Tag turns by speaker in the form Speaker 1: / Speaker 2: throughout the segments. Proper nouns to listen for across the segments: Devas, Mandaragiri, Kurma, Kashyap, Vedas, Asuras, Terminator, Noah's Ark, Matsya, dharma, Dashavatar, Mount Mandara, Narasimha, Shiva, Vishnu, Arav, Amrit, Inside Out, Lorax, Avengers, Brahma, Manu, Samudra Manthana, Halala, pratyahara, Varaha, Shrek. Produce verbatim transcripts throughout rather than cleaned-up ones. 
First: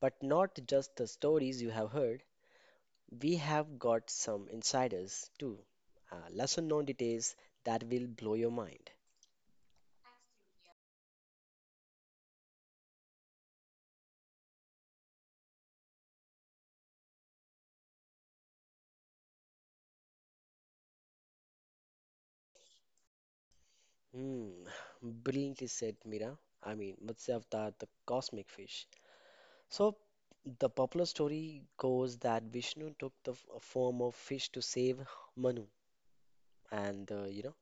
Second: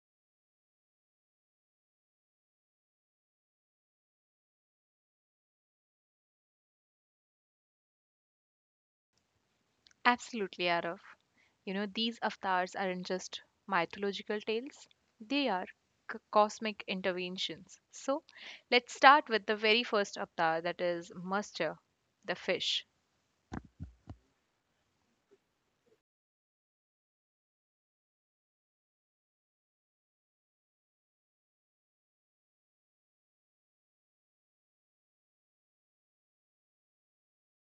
Speaker 1: But not just the stories you have heard, we have got some insiders too. Uh, lesson known details that will blow your mind.
Speaker 2: Absolutely, Arav. You know, these avatars aren't just mythological tales, they are c- cosmic interventions. So, let's start with the very first avatar that is Master, the fish.
Speaker 1: Hmm, brilliantly said, Mira. I mean, Matsya Avatar, the cosmic fish. So, the popular story goes that Vishnu took the f- form of fish to save Manu and uh, you know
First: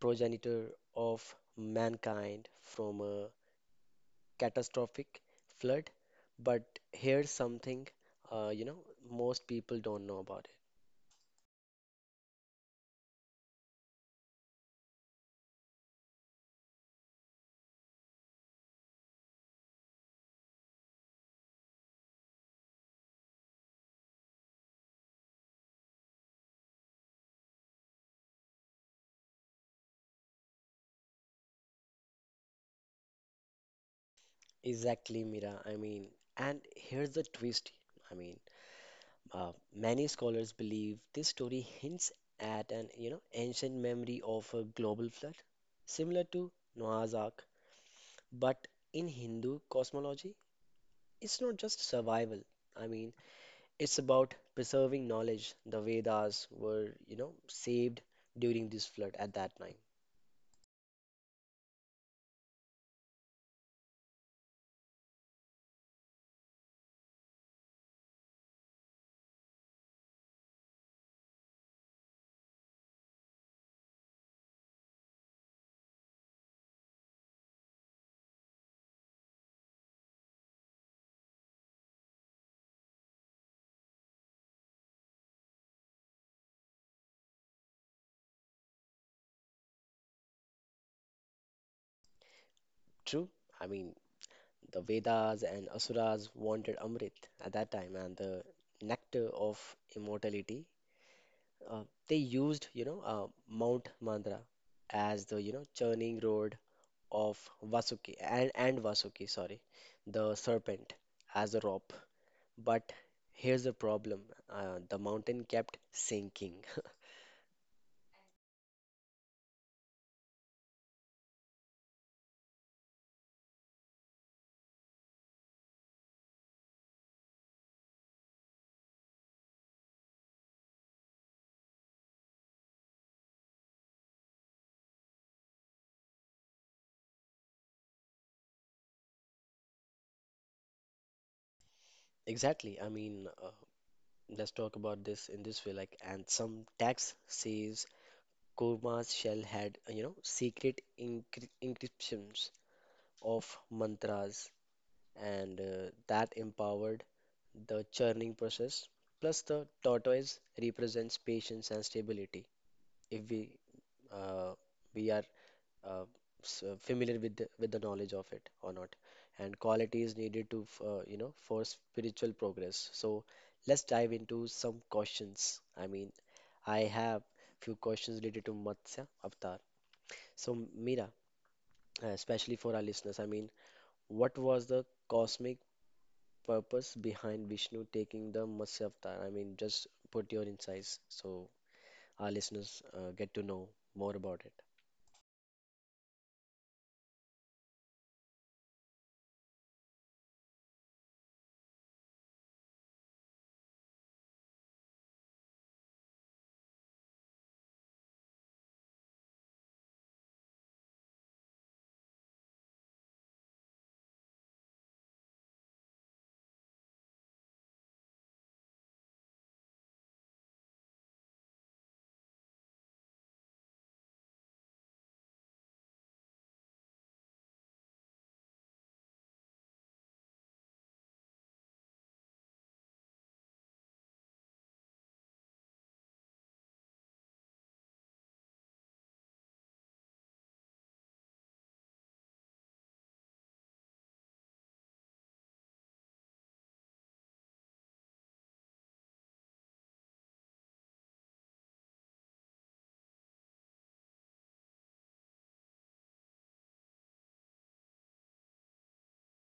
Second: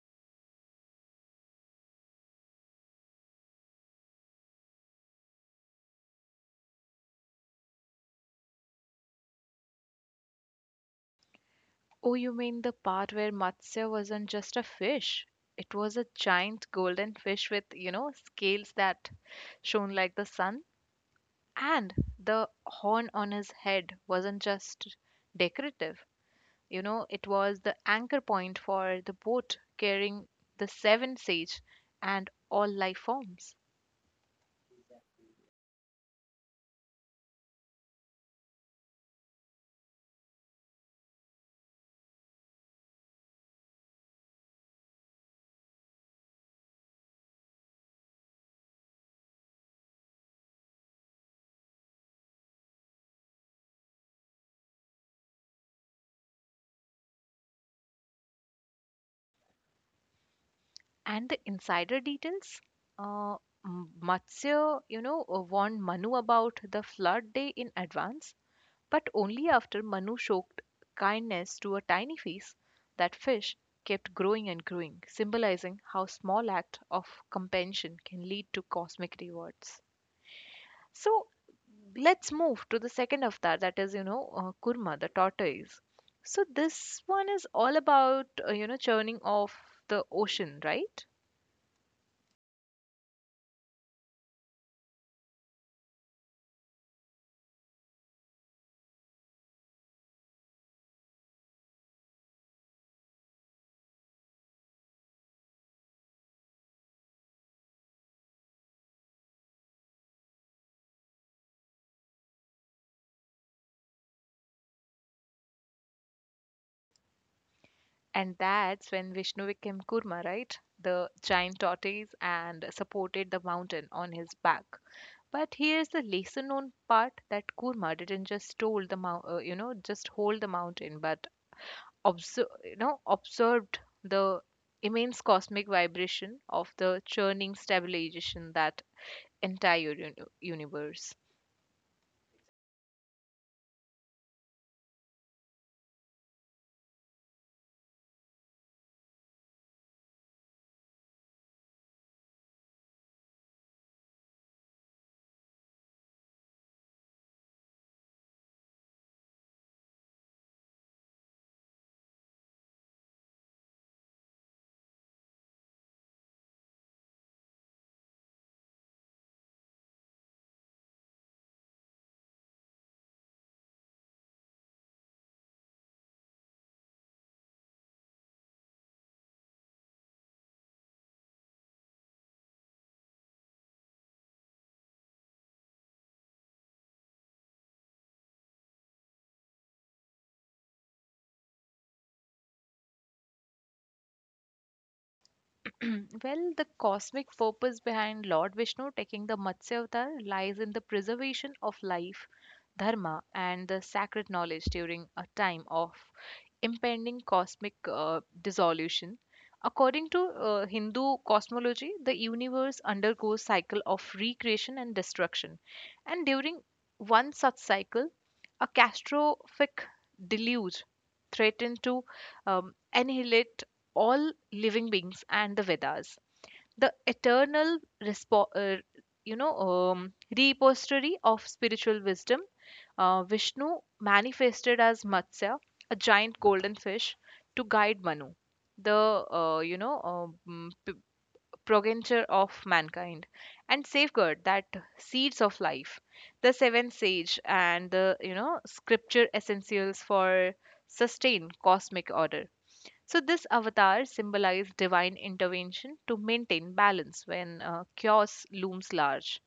Speaker 1: progenitor of mankind from a catastrophic flood, but here's something uh, you know most people don't know about
Speaker 2: Oh, you mean the part where Matsya wasn't just a fish? It was a giant golden fish with, you know, scales that shone like the sun. And the horn on his head wasn't just decorative. You know, it was the anchor point for the boat carrying the seven sage and all life forms.
Speaker 1: it. Exactly, Mira. I mean and here's the twist. i mean uh, Many scholars believe this story hints at an you know ancient memory of a global flood similar to Noah's Ark, but in Hindu cosmology it's not just survival. i mean It's about preserving knowledge. The Vedas were, you know, saved during this flood at that time.
Speaker 2: And the insider details? Uh, M- Matsya, you know, uh, warned Manu about the flood day in advance, but only after Manu showed kindness to a tiny fish, that fish kept growing and growing, symbolizing how small act of compassion can lead to cosmic rewards. So let's move to the second avatar that is you know uh, kurma, the tortoise. So this one is all about uh, you know, churning of the ocean, right?
Speaker 1: True? I mean, the Vedas and Asuras wanted Amrit at that time, and the nectar of immortality. Uh, they used, you know, uh, Mount Mandra as the, you know, churning road of Vasuki and, and Vasuki, sorry, the serpent as a rope. But here's the problem. Uh, the mountain kept sinking.
Speaker 2: And that's when Vishnu became Kurma, right? The giant tortoise and supported the mountain on his back. But here's the lesser known part that Kurma didn't just hold the mou- uh, you know, just hold the mountain, but observe you know, observed the immense cosmic vibration of the churning stabilization that entire uni- universe.
Speaker 1: Exactly. I mean, uh, Let's talk about this in this way, like, and some text says Kurma's shell had, uh, you know, secret encry encryptions of mantras, and uh, that empowered the churning process. Plus, the tortoise represents patience and stability. If we uh, we are uh, s- uh, familiar with the, with the knowledge of it or not, and quality is needed to, f- uh, you know, for spiritual progress. So let's dive into some questions. I mean, I have few questions related to Matsya Avatar. So, Meera, uh, especially for our listeners, I mean, what was the cosmic purpose behind Vishnu taking the Matsya Avatar? I mean, just put your insights so our listeners uh, get to know more about it.
Speaker 2: Well, the cosmic purpose behind Lord Vishnu taking the Matsya avatar lies in the preservation of life, dharma, and the sacred knowledge during a time of impending cosmic uh, dissolution. According to uh, Hindu cosmology, the universe undergoes cycle of recreation and destruction, and during one such cycle, a catastrophic deluge threatened to um, annihilate all living beings and the Vedas. The eternal, respo- uh, you know, um, repository of spiritual wisdom, uh, Vishnu manifested as Matsya, a giant golden fish, to guide Manu, the uh, you know uh, mm, p- progenitor of mankind, and safeguard that seeds of life. The seventh sage and the you know scripture essentials for sustain cosmic order. So, this avatar symbolized divine intervention to maintain balance when uh, chaos looms large.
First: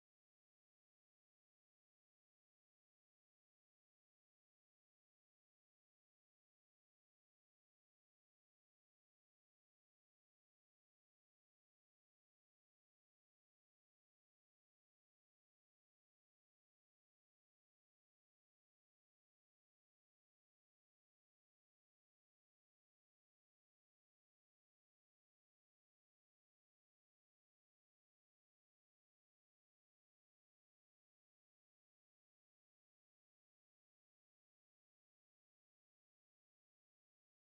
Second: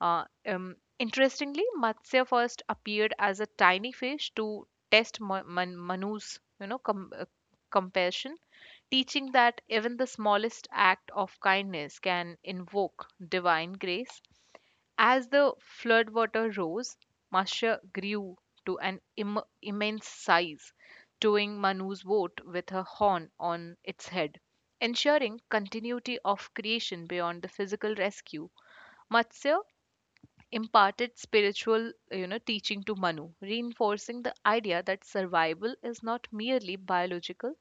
Speaker 2: Uh, um, interestingly, Matsya first appeared as a tiny fish to test Ma- Man- Manu's, you know, com- uh, compassion, teaching that even the smallest act of kindness can invoke divine grace as the floodwater rose, Masha grew to an Im- immense size, towing Manu's boat with her horn on its head, ensuring continuity of creation beyond the physical rescue. Matsya imparted spiritual you know teaching to Manu, reinforcing the idea that survival is not merely biological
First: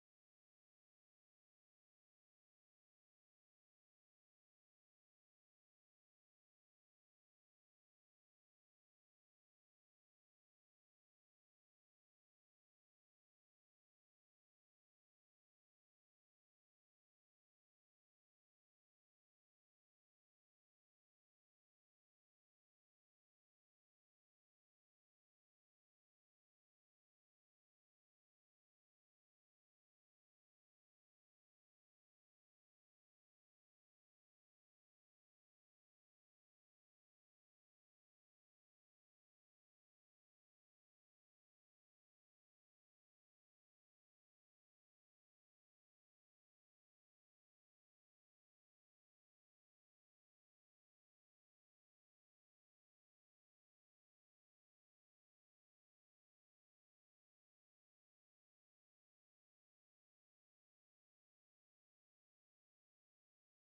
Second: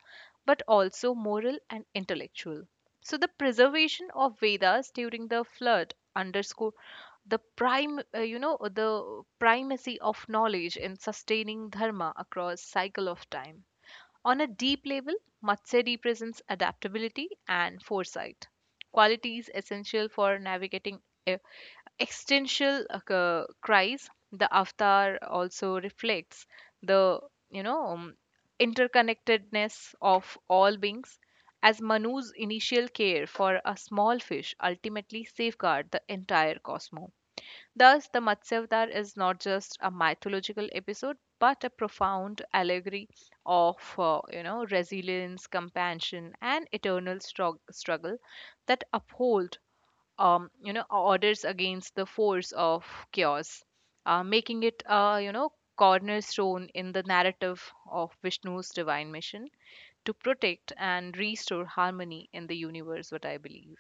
Speaker 2: but also moral and intellectual. So the preservation of Vedas during the flood underscore the prime uh, you know, the primacy of knowledge in sustaining dharma across cycle of time. On a deep level, Matsuri presents adaptability and foresight, qualities essential for navigating e- existential uh, c- cries. The avatar also reflects the you know um, interconnectedness of all beings, as Manu's initial care for a small fish ultimately safeguard the entire cosmos. Thus, the Matsyavatar is not just a mythological episode, but a profound allegory of, uh, you know, resilience, compassion, and eternal strug- struggle that uphold, um, you know, orders against the force of chaos, uh, making it, uh, you know, cornerstone in the narrative of Vishnu's divine mission to protect and restore harmony in the universe. What I believe.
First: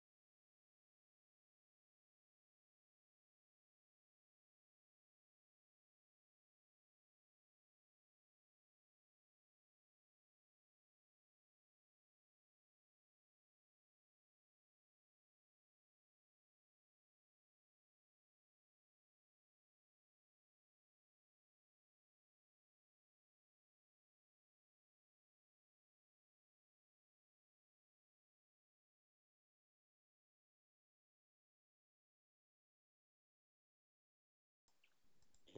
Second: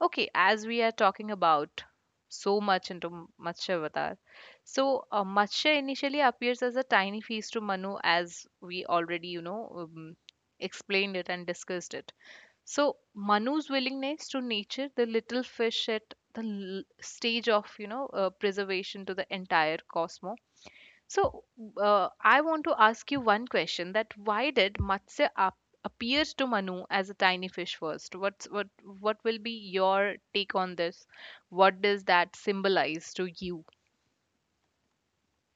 Speaker 2: Okay, as we are talking about so much into M- Matsya Avatar, so uh, Matsya initially appears as a tiny feast to Manu, as we already, you know, um, explained it and discussed it. So Manu's willingness to nature the little fish at the l- stage of, you know, uh, preservation to the entire cosmos. So, uh, I want to ask you one question, that why did Matsya ap- appear to Manu as a tiny fish first? What's what what will be your take on this? What does that symbolize to you?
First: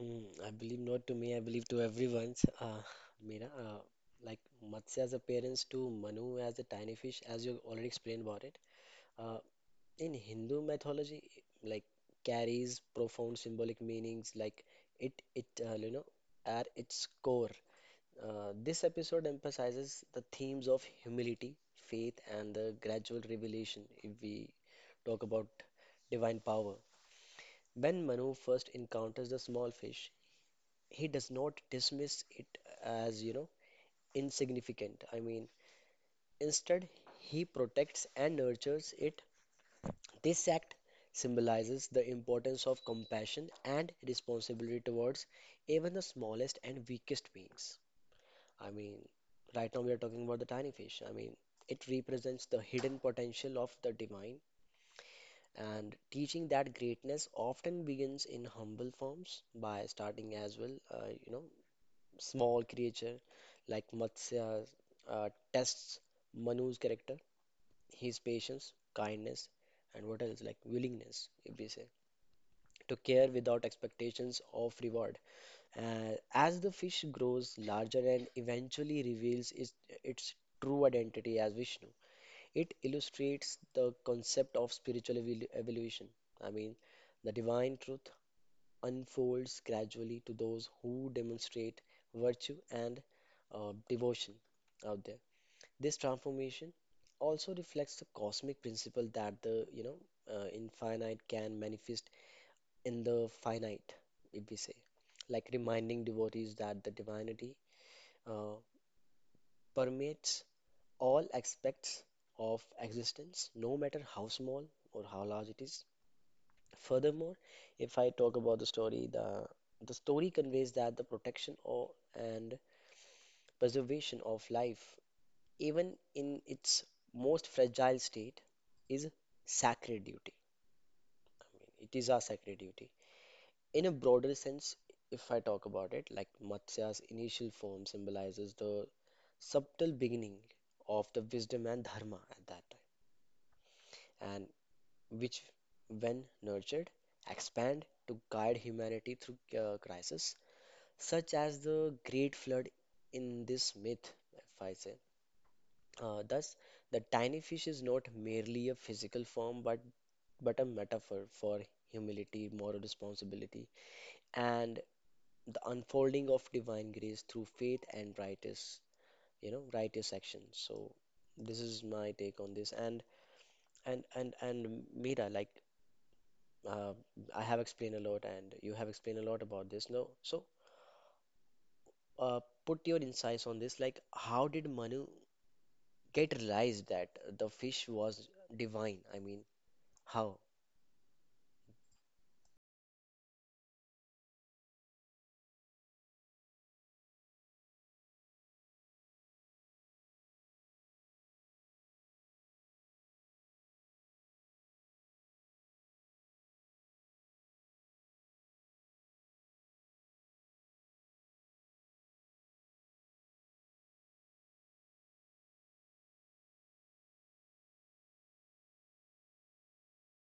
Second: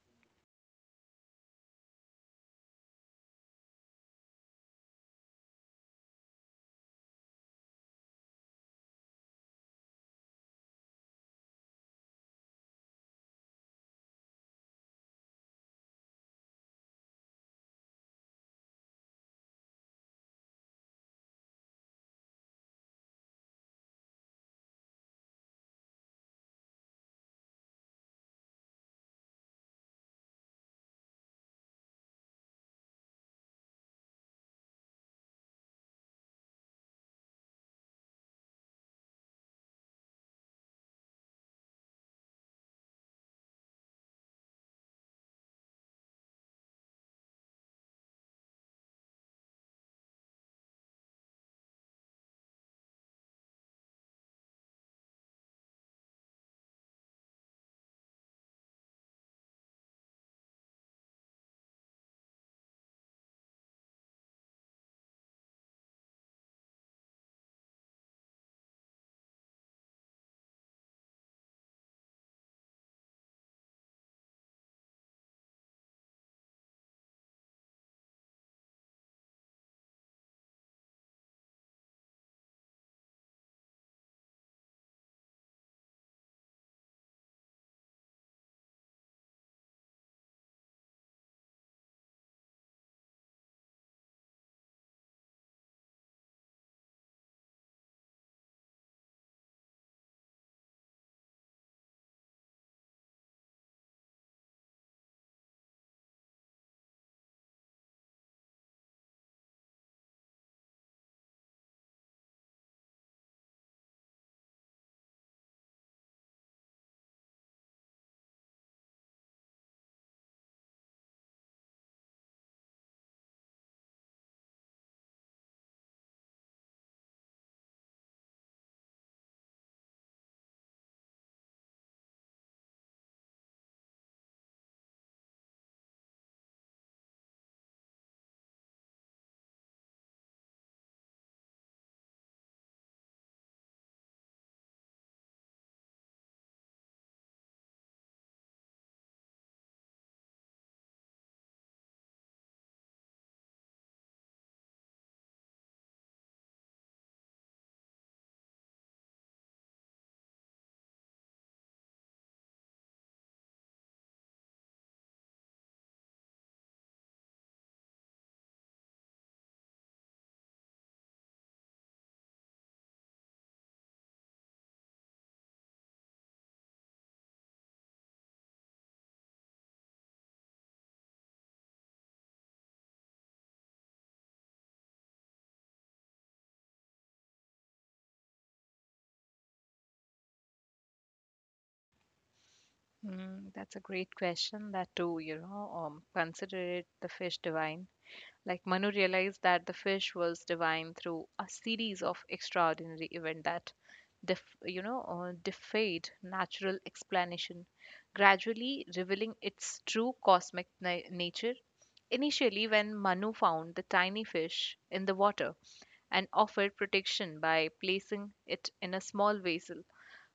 Speaker 1: Mm, I believe not to me, I believe to everyone's. Uh, Meera, uh, like Matsya's appearance to Manu as a tiny fish, as you already explained about it. Uh, In Hindu mythology, like, carries profound symbolic meanings, like it it uh, you know at its core. Uh, this episode emphasizes the themes of humility, faith, and the gradual revelation. If we talk about divine power, when Manu first encounters the small fish, he does not dismiss it as you know insignificant. I mean, instead, he protects and nurtures it. This act symbolizes the importance of compassion and responsibility towards even the smallest and weakest beings. I mean, right now we are talking about the tiny fish. I mean, it represents the hidden potential of the divine, and teaching that greatness often begins in humble forms. By starting as well, uh, you know, small creature like Matsya uh, tests Manu's character, his patience, kindness, and what else like willingness, if we say, to care without expectations of reward. Uh, as the fish grows larger and eventually reveals its, its true identity as Vishnu, it illustrates the concept of spiritual evol- evolution. I mean, the divine truth unfolds gradually to those who demonstrate virtue and uh, devotion out there. This transformation also reflects the cosmic principle that the you know uh, infinite can manifest in the finite, if we say, like reminding devotees that the divinity uh, permeates all aspects of existence, no matter how small or how large it is. Furthermore, if I talk about the story, the the story conveys that the protection or and preservation of life, even in its most fragile state, is sacred duty. It is our sacred duty. In a broader sense, if I talk about it, like Matsya's initial form symbolizes the subtle beginning of the wisdom and dharma at that time, and which, when nurtured, expand to guide humanity through uh, crisis, such as the Great Flood in this myth, if I say. Uh, thus, the tiny fish is not merely a physical form, but but a metaphor for humility, moral responsibility, and the unfolding of divine grace through faith and righteous, you know, righteous action. So this is my take on this. And and and and Mira, like uh, I have explained a lot, and you have explained a lot about this. No, so uh, put your insights on this. Like, how did Manu get realized that the fish was divine? I mean, how?
Speaker 2: Mm, that's a great question. That too, you know, um, consider it the fish divine. Like Manu realized that the fish was divine through a series of extraordinary events that, def- you know, uh, defied natural explanation, gradually revealing its true cosmic na- nature. Initially, when Manu found the tiny fish in the water and offered protection by placing it in a small vessel,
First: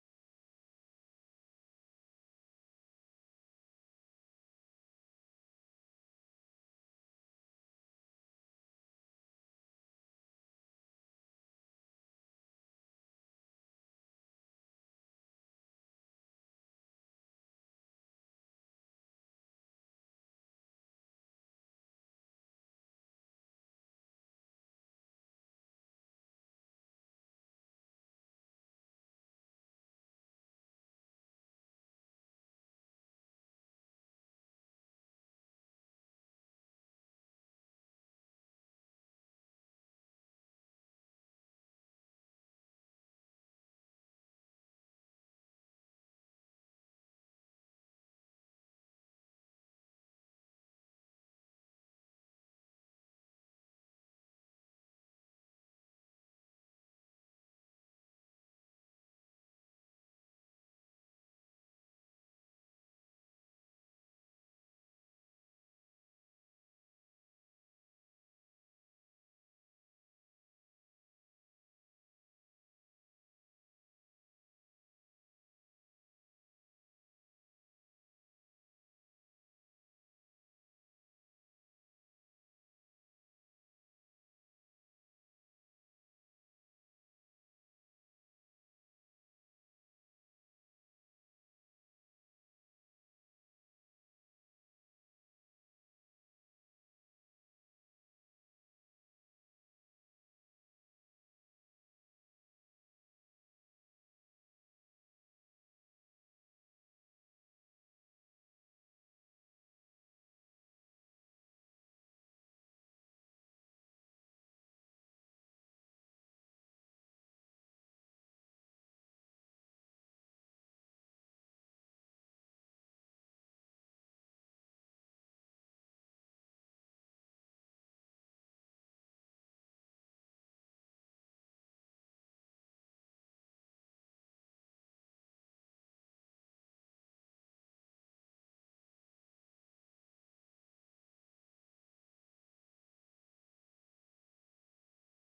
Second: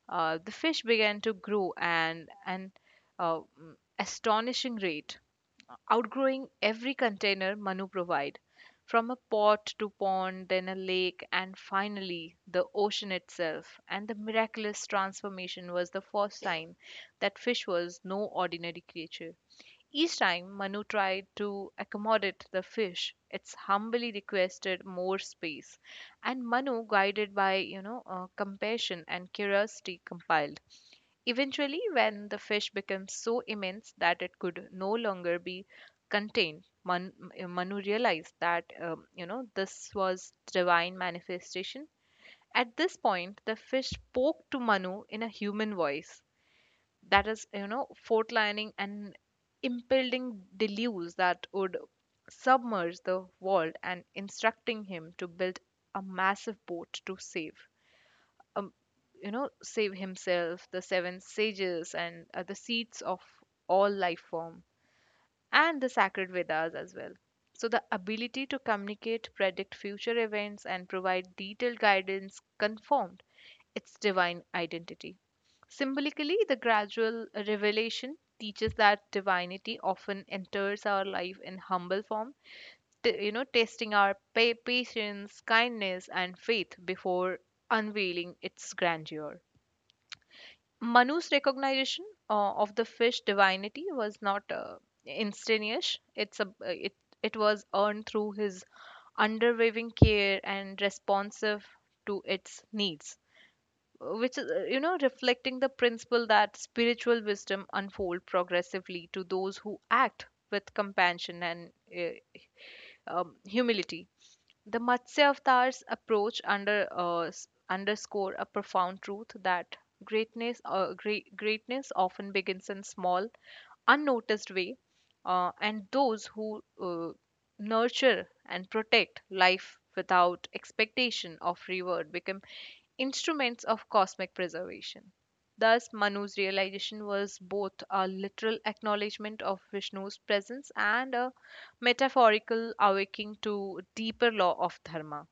Speaker 2: uh, the fish began to grow and an uh, mm, astonishing rate, outgrowing every container Manu provided, from a pot to pond, then a lake, and finally the ocean itself. And the miraculous transformation was the first sign that fish was no ordinary creature. Each time Manu tried to accommodate the fish, it humbly requested more space. And Manu, guided by you know uh, compassion and curiosity, compiled. Eventually, when the fish became so immense that it could no longer be contained, Man, Manu realized that um, you know, this was divine manifestation. At this point, the fish spoke to Manu in a human voice that is you know fortlining and impending deluge that would submerge the world, and instructing him to build a massive boat to save um, you know, save himself, the seven sages and uh, the seeds of all life form and the sacred Vedas as well. So, the ability to communicate, predict future events, and provide detailed guidance confirmed its divine identity. Symbolically, the gradual revelation teaches that divinity often enters our life in humble form, t- you know, testing our pa- patience, kindness, and faith before unveiling its grandeur. Manu's recognition uh, of the fish divinity was not uh, instantaneous. It's a it it was earned through his underwaving care and responsive to its needs, which is, uh, you know, reflecting the principle that spiritual wisdom unfold progressively to those who act with compassion and uh, um, humility. The Matsya Avatar's approach under, uh, s- underscore a profound truth that greatness, uh, great, greatness often begins in small, unnoticed way, uh, and those who uh, nurture and protect life without expectation of reward become instruments of cosmic preservation. Thus, Manu's realization was both a literal acknowledgement of Vishnu's presence and a metaphorical awakening to deeper law of dharma.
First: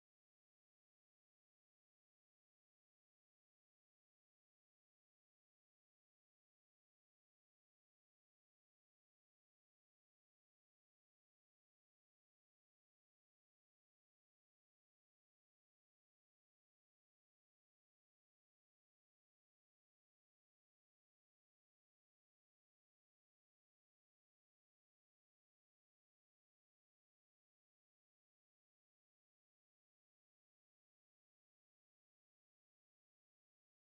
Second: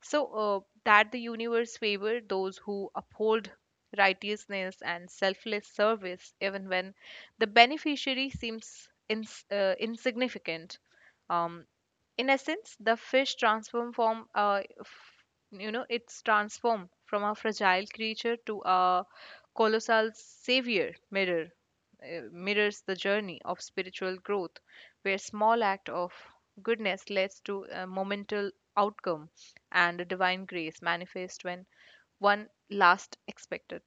Speaker 2: So, uh, that the universe favor those who uphold righteousness and selfless service, even when the beneficiary seems ins- uh, insignificant. Um, in essence, the fish transform from, uh, f- you know, it's transformed from a fragile creature to a colossal savior mirror. uh, Mirrors the journey of spiritual growth, where small act of goodness leads to a momental outcome and a divine grace manifest when one last expected.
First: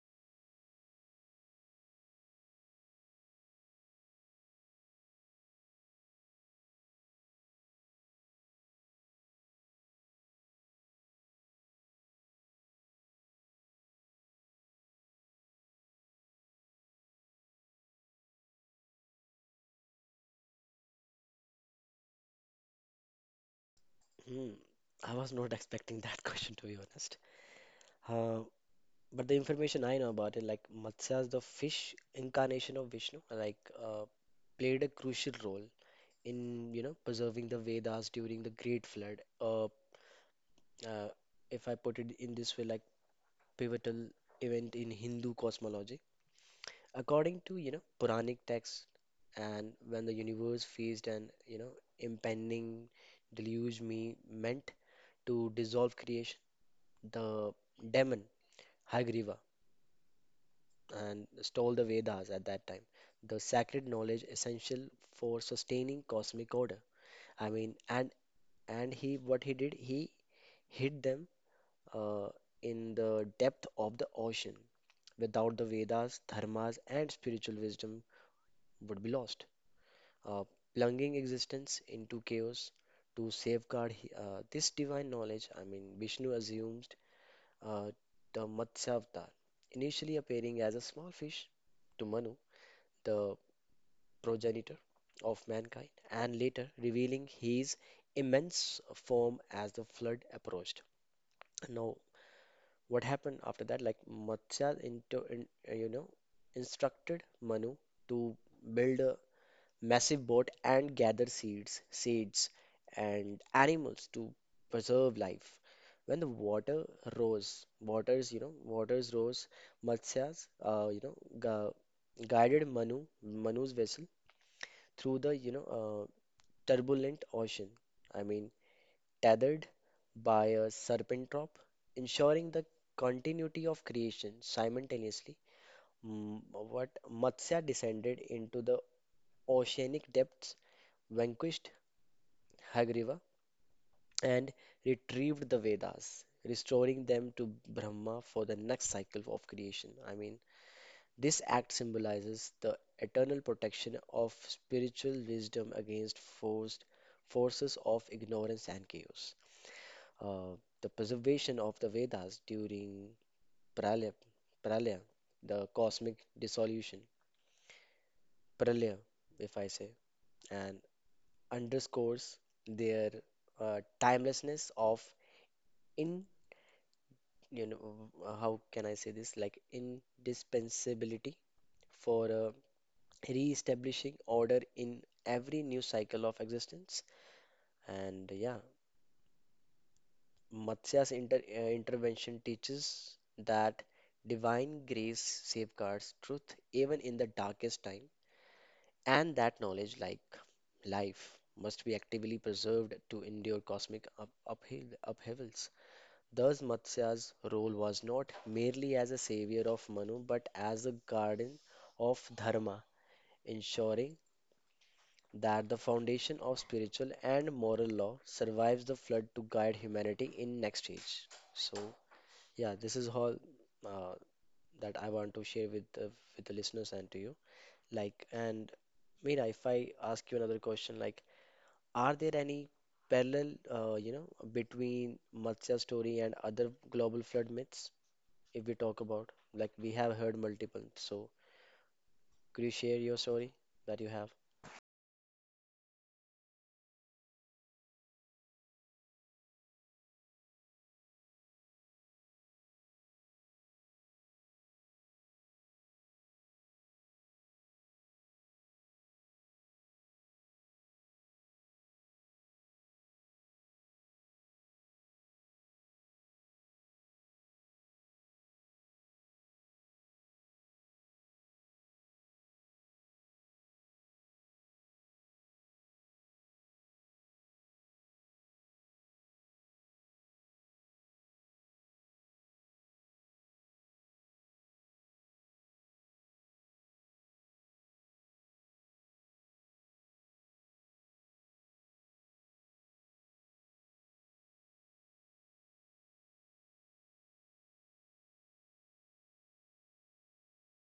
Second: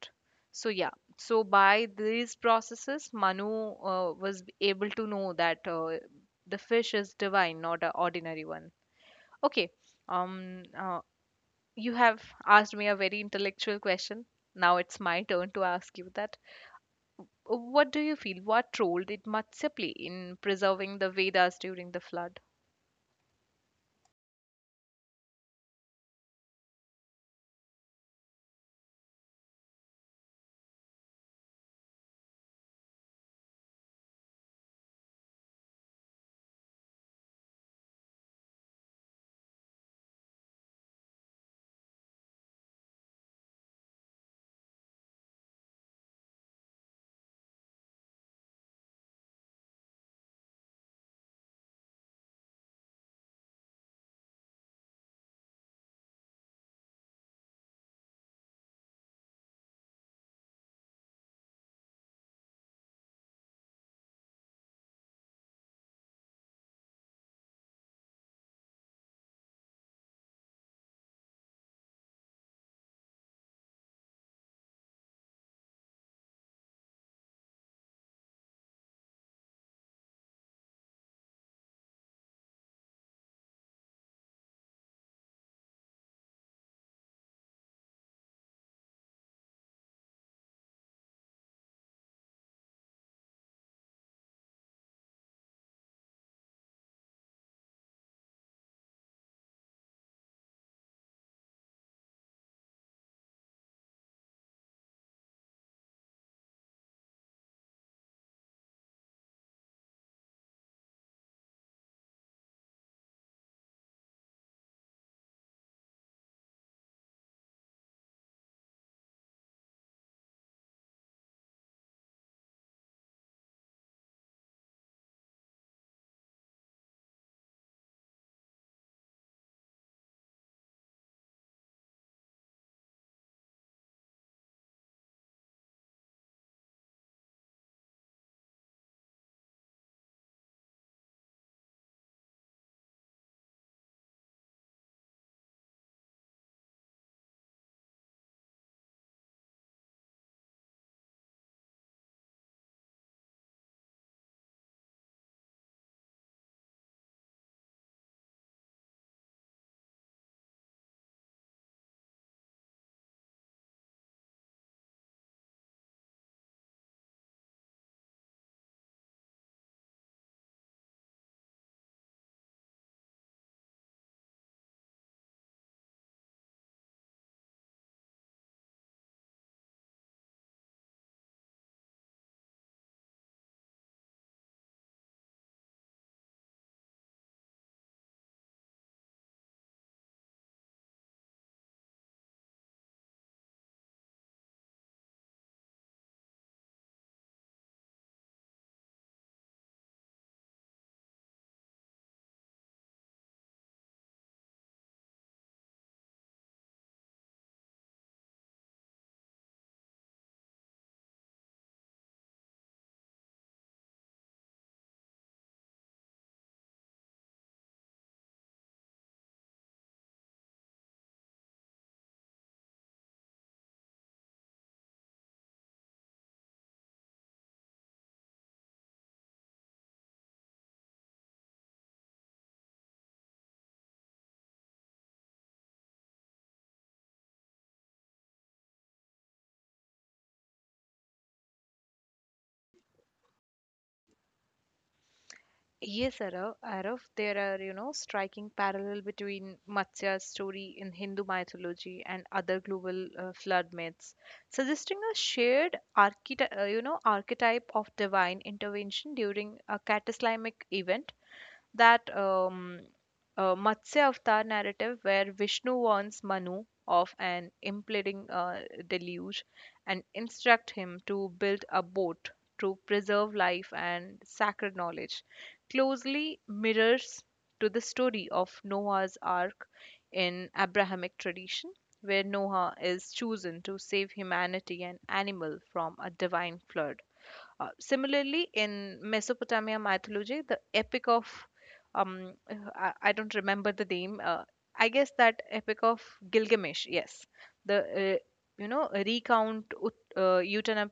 Speaker 2: So yeah, so by these processes, Manu uh, was able to know that uh, the fish is divine, not an ordinary one. Okay, um, uh, you have asked me a very intellectual question. Now it's my turn to ask you that. What do you feel? What role did Matsya play in preserving the Vedas during the flood?
Speaker 1: Hmm. I was not expecting that question, to be honest. Uh, But the information I know about it, like Matsya's the fish incarnation of Vishnu, like uh, played a crucial role in, you know, preserving the Vedas during the Great Flood. Uh, uh, if I put it in this way, like pivotal event in Hindu cosmology. According to, you know, Puranic texts, and when the universe faced an, you know, impending deluge me meant to dissolve creation, the demon, Hagriva, and stole the Vedas at that time, the sacred knowledge essential for sustaining cosmic order. I mean, and and he what he did, he hid them uh, in the depth of the ocean. Without the Vedas, dharmas, and spiritual wisdom would be lost, uh, plunging existence into chaos. To safeguard he- uh, this divine knowledge, I mean, Vishnu assumed uh, the Matsya avatar, initially appearing as a small fish to Manu. The progenitor of mankind, and later revealing his immense form as the flood approached. Now, what happened after that? Like Matsya, into, in, uh, you know, instructed Manu to build a massive boat and gather seeds, seeds, and animals to preserve life. When the water rose, waters, you know, waters rose, Matsya's, uh, you know, gu guided Manu, Manu's vessel through the, you know, uh, turbulent ocean. I mean, Tethered by a serpent rope, ensuring the continuity of creation simultaneously. M- What Matsya descended into the oceanic depths, vanquished Hagriva, and retrieved the Vedas, restoring them to Brahma for the next cycle of creation. I mean, this act symbolizes the eternal protection of spiritual wisdom against forced forces of ignorance and chaos. uh, the preservation of the Vedas during Pralaya, Pralaya, the cosmic dissolution, Pralaya, if I say, and underscores their uh, timelessness of in, you know, uh, how can I say this, like indispensability for uh, re-establishing order in every new cycle of existence. And yeah, Matsya's inter- uh, intervention teaches that divine grace safeguards truth even in the darkest time, and that knowledge, like life, must be actively preserved to endure cosmic up- upheav- upheavals. Thus, Matsya's role was not merely as a savior of Manu, but as a guardian of Dharma, ensuring that the foundation of spiritual and moral law survives the flood to guide humanity in next age. So, yeah, this is all uh, that I want to share with the, with the listeners and to you. Like, and Mira, if I ask you another question, like, are there any parallel, uh, you know, between Matsya story and other global flood myths? If we talk about, like, we have heard multiple. So, could you share your story that you have?
Speaker 2: Yes, Arav. Arav, there are, you know, striking parallel between Matsya's story in Hindu mythology and other global uh, flood myths, suggesting a shared archety- uh, you know, archetype of divine intervention during a cataclysmic event that um, uh, Matsya Avatar narrative where Vishnu warns Manu of an impending uh, deluge and instruct him to build a boat to preserve life and sacred knowledge closely mirrors to the story of Noah's Ark in Abrahamic tradition, where Noah is chosen to save humanity and animal from a divine flood. Uh, similarly, in Mesopotamia mythology, the epic of um, I, I don't remember the name. Uh, I guess that epic of Gilgamesh. Yes, the uh, you know recount ut, uh, Utanap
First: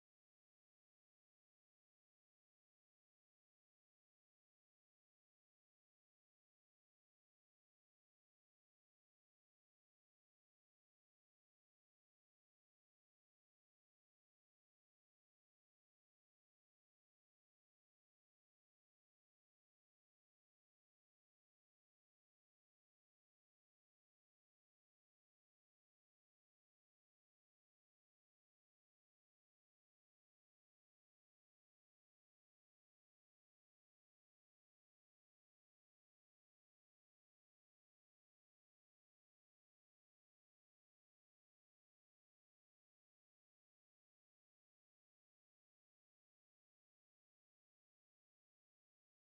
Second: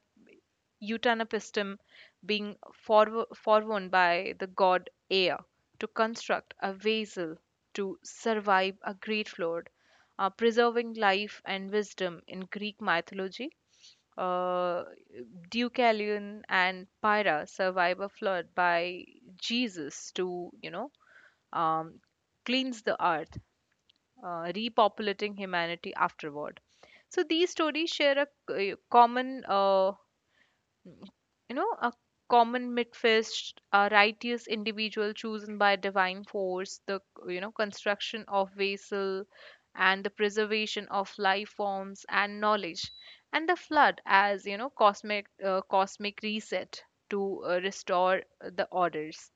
Speaker 2: Utanapistum being forw- forewarned by the god Ea to construct a vessel to survive a great flood, uh, preserving life and wisdom in Greek mythology. Uh, Deucalion and Pyrrha survive a flood by Jesus to, you know, um, cleanse the earth, uh, repopulating humanity afterward. So these stories share a c- common uh, you know, a common midfist, a righteous individual chosen by divine force, the you know construction of vessel, and the preservation of life forms and knowledge, and the flood as you know cosmic uh, cosmic reset to uh, restore the orders.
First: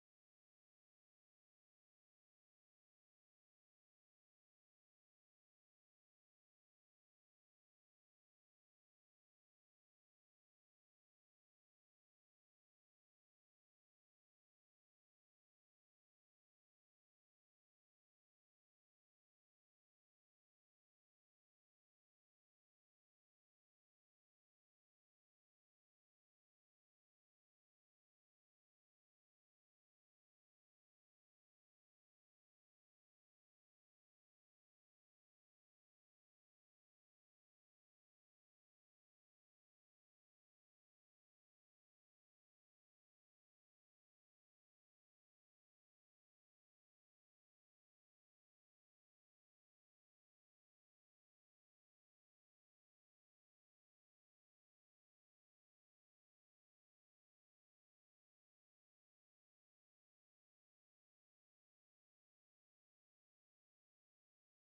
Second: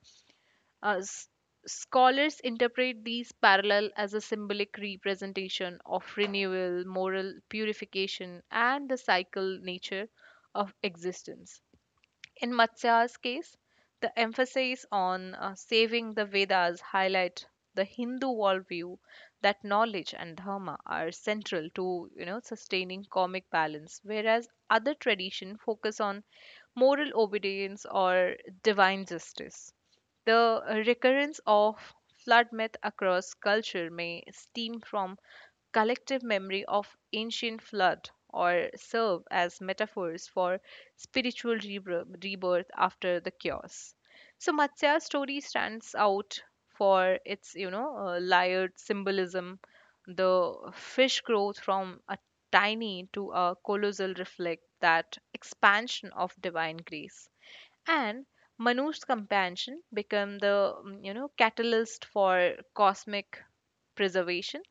Speaker 2: Uh, s- Scholars interpret these parallel as a symbolic representation of renewal, moral purification, and the cycle nature of existence. In Matsya's case, the emphasis on uh, saving the Vedas highlight the Hindu worldview that knowledge and dharma are central to you know sustaining karmic balance, whereas other tradition focus on moral obedience or divine justice. The recurrence of flood myth across culture may stem from collective memory of ancient flood or serve as metaphors for spiritual rebirth rebirth after the chaos. So Matsya's story stands out for its you know uh, layered symbolism. The fish growth from a tiny to a colossal reflect that expansion of divine grace and Manu's compassion become the mm, you know catalyst for cosmic preservation.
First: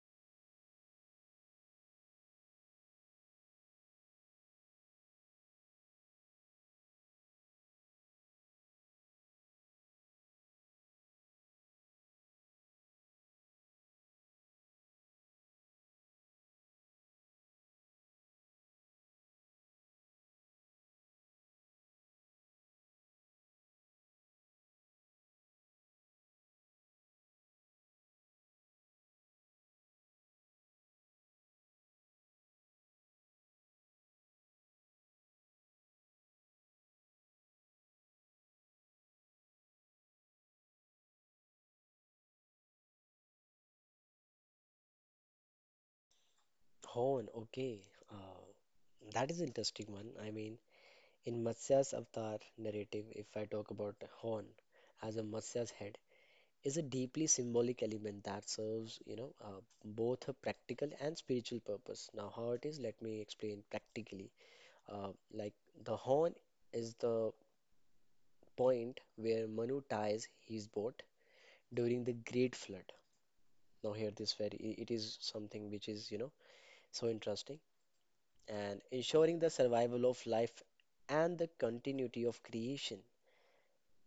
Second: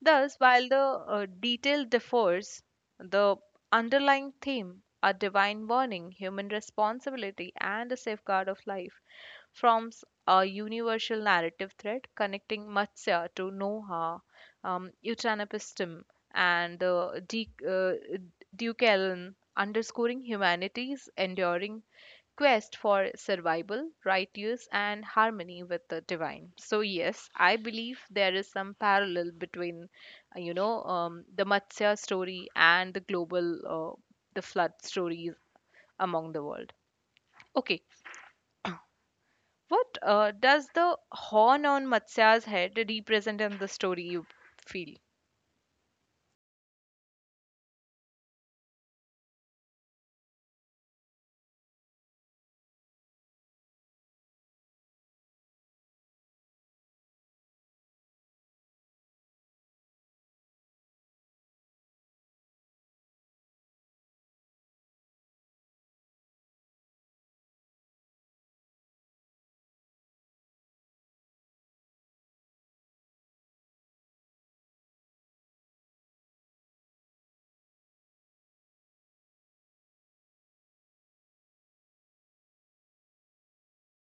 Speaker 2: Thus, while the uh, detail differs, the underlying theme, a divine warning, human responsibility, and a safeguard of life, forms a universal narrative thread connecting Matsya to Noah, um, Utanapistum, and uh, De- uh, Deucalion, underscoring humanity's enduring quest for survival, righteous, and harmony with the divine. So, yes, I believe there is some parallel between uh, you know, um, the Matsya story and the global, uh, the flood stories among the world. Okay, what uh, does the horn on Matsya's head represent in the story you feel?
Speaker 1: Horn, okay. Uh, that is interesting one. I mean, in Matsya's avatar narrative, if I talk about Horn as a Matsya's head, is a deeply symbolic element that serves, you know, uh, both a practical and spiritual purpose. Now, how it is, let me explain practically. Uh, like the horn is the point where Manu ties his boat during the great flood. Now, here this very, i- it is something which is, you know, so interesting, and ensuring the survival of life and the continuity of creation.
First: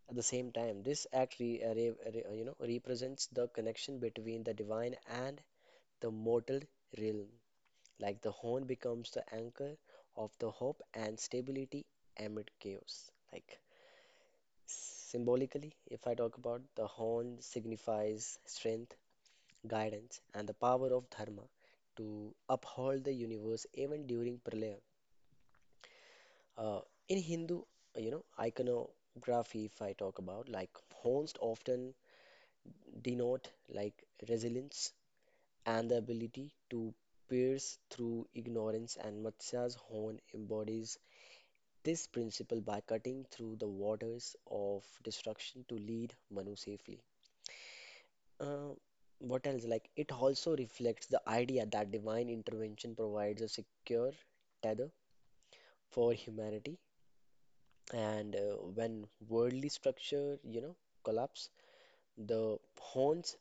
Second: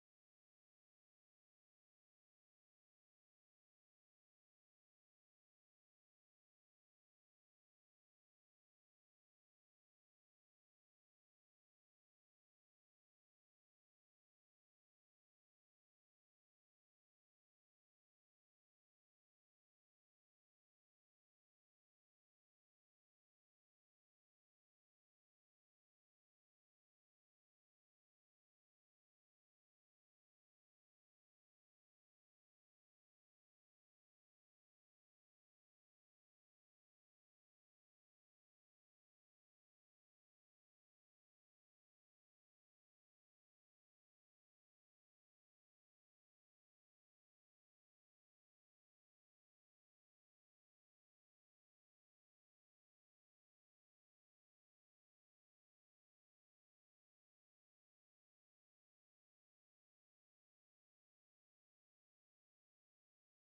Speaker 1: At the same time, this act re, uh, re, re- uh, you know represents the connection between the divine and the mortal realm. Like the horn becomes the anchor of the hope and stability amid chaos. Like symbolically, if I talk about, the horn signifies strength, guidance, and the power of dharma to uphold the universe even during pralaya. Uh, in Hindu, you know, iconography, if I talk about, like horns often denote like resilience, and the ability to pierce through ignorance, and Matsya's horn embodies this principle by cutting through the waters of destruction to lead Manu safely. Uh, what else? Like, it also reflects the idea that divine intervention provides a secure tether for humanity, and uh, when worldly structure, you know, collapse, the horn's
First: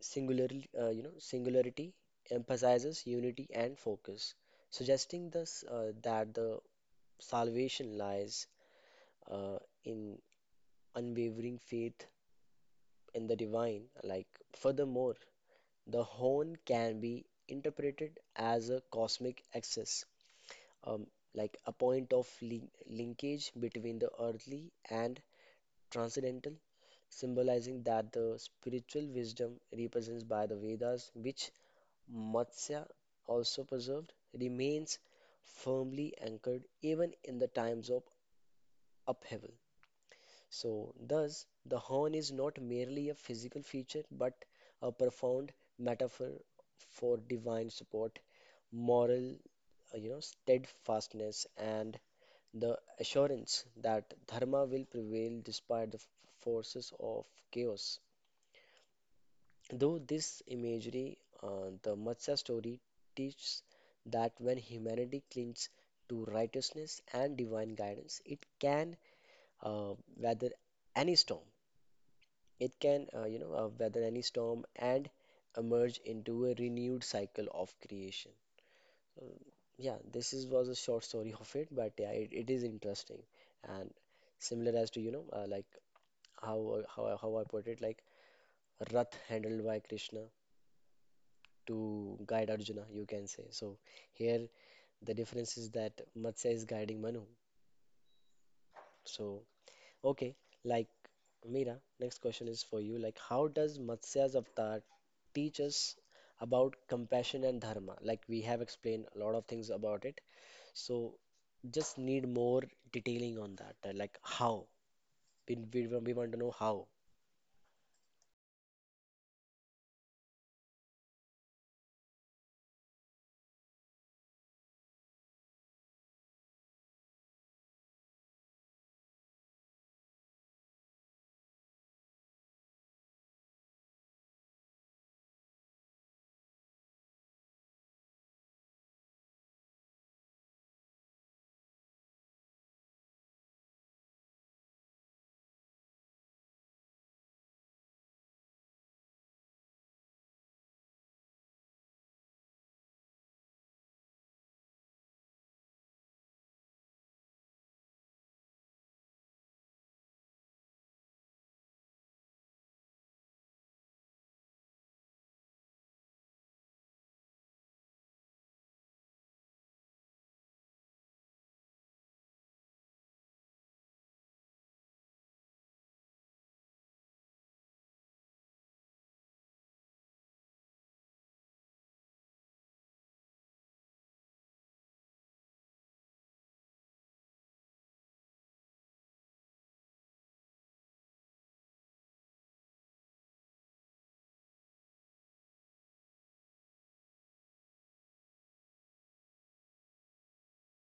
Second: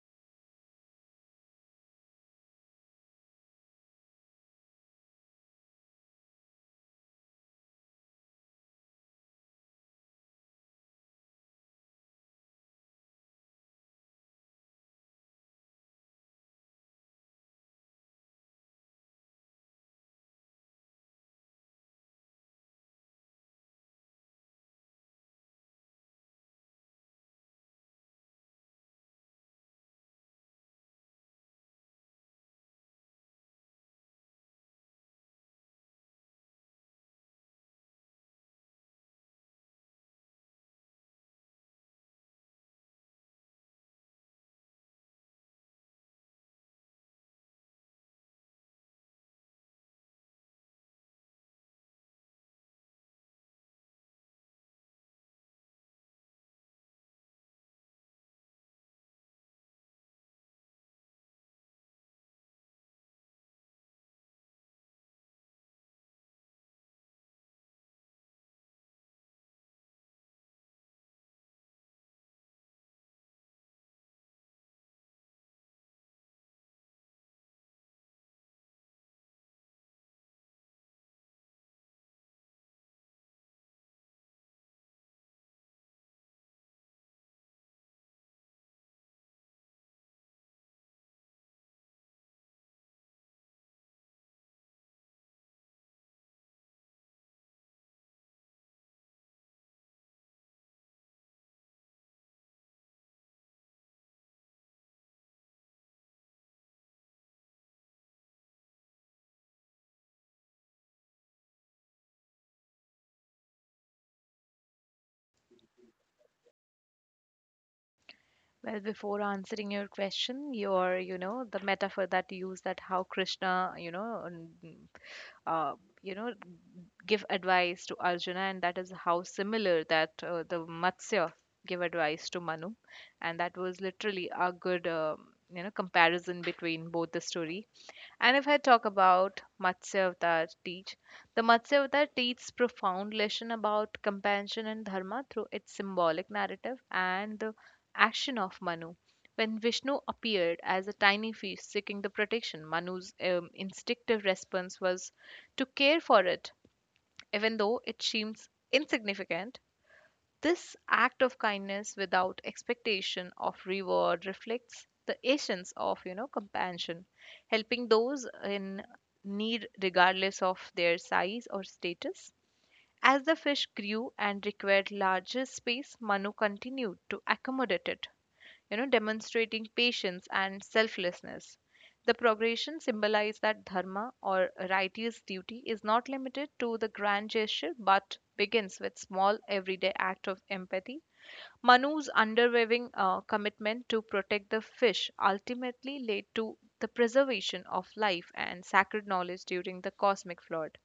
Speaker 1: Singularly, uh, you know, singularity emphasizes unity and focus, suggesting thus uh, that the salvation lies uh, in unwavering faith in the divine. Like, furthermore, the horn can be interpreted as a cosmic axis, um, like a point of lin- linkage between the earthly and transcendental, symbolizing that the spiritual wisdom represents by the Vedas, which Matsya, also preserved, remains firmly anchored even in the times of upheaval. So, thus, the horn is not merely a physical feature but a profound metaphor for divine support, moral, uh, you know, steadfastness, and the assurance that dharma will prevail despite the forces of chaos. Though this imagery, uh, the Matsya story teaches that when humanity clings to righteousness and divine guidance, it can uh, weather any storm. It can, uh, you know, uh, weather any storm and emerge into a renewed cycle of creation. So, yeah, this is was a short story of it, but yeah, it, it is interesting and similar as to you know, uh, like how how how I put it, like a Rath handled by Krishna to guide Arjuna, you can say. So here the difference is that Matsya is guiding Manu. So okay, like Meera, next question is for you. Like how does Matsya's avatar teach us about compassion and dharma? Like we have explained a lot of things about it. So just need more detailing on that. uh, Like how? We, we, we want to know how.
Speaker 2: Well, before answering your question, your, you know, the metaphor that you use that how Krishna, you know, n- uh, you know, give advice to Arjuna, and that is how similar that uh, the Matsya give advice to Manu, and that was literally a good, uh, you know, comparison between both the story. And if I talk about Matsya Avatar teach, the Matsya Avatar teaches profound lesson about compassion and dharma through its symbolic narrative and the action of Manu. When Vishnu appeared as a tiny fish seeking the protection, Manu's um, instinctive response was to care for it, even though it seems insignificant. This act of kindness without expectation of reward reflects the essence of you know compassion, helping those in need regardless of their size or status. As the fish grew and required larger space, Manu continued to accommodate it, you know, demonstrating patience and selflessness. The progression symbolized that dharma or righteous duty is not limited to the grand gesture but begins with small everyday act of empathy. Manu's unwavering uh, commitment to protect the fish ultimately led to the preservation of life and sacred knowledge during the cosmic flood,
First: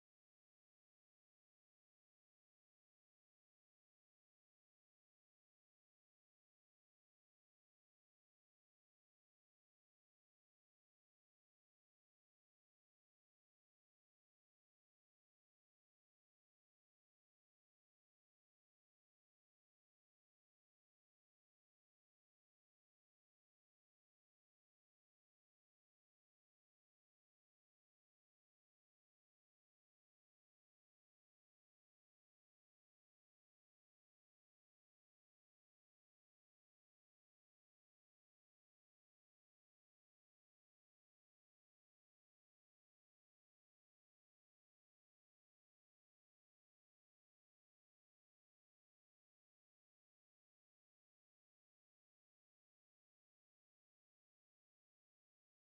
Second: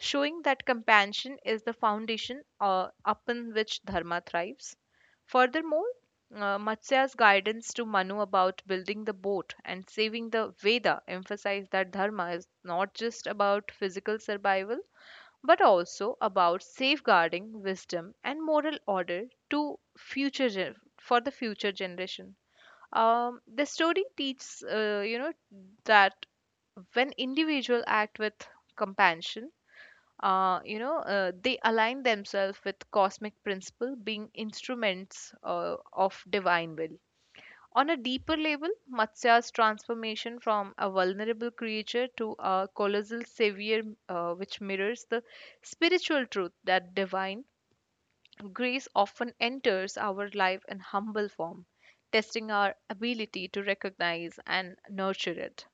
Speaker 2: showing that compassion is the foundation uh, upon which dharma thrives. Furthermore, uh, Matsya's guidance to Manu about building the boat and saving the Veda emphasized that dharma is not just about physical survival but also about safeguarding wisdom and moral order to future gen- for the future generation. Um, the story teaches, uh, you know, that when individuals act with compassion uh, you know, uh, they align themselves with cosmic principle, being instruments uh, of divine will. On a deeper level, Matsya's transformation from a vulnerable creature to a colossal savior, uh, which mirrors the spiritual truth that divine grace often enters our life in humble form, testing our ability to recognize and nurture it.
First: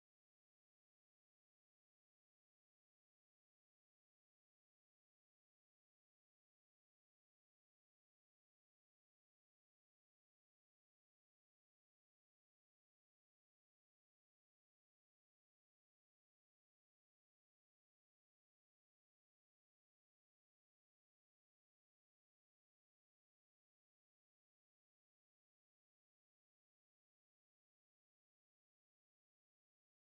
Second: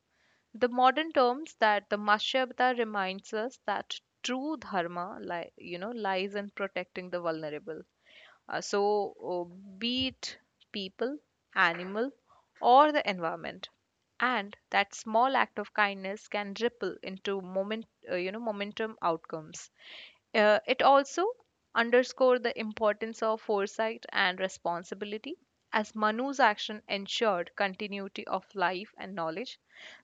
Speaker 2: The modern terms that the mashyabda reminds us that true dharma li- you know lies in protecting the vulnerable, uh, so, uh, be it people, animal, or the environment, and that small act of kindness can ripple into moment, uh, you know, momentum outcomes. Uh, it also underscored the importance of foresight and responsibility, as Manu's action ensured continuity of life and knowledge.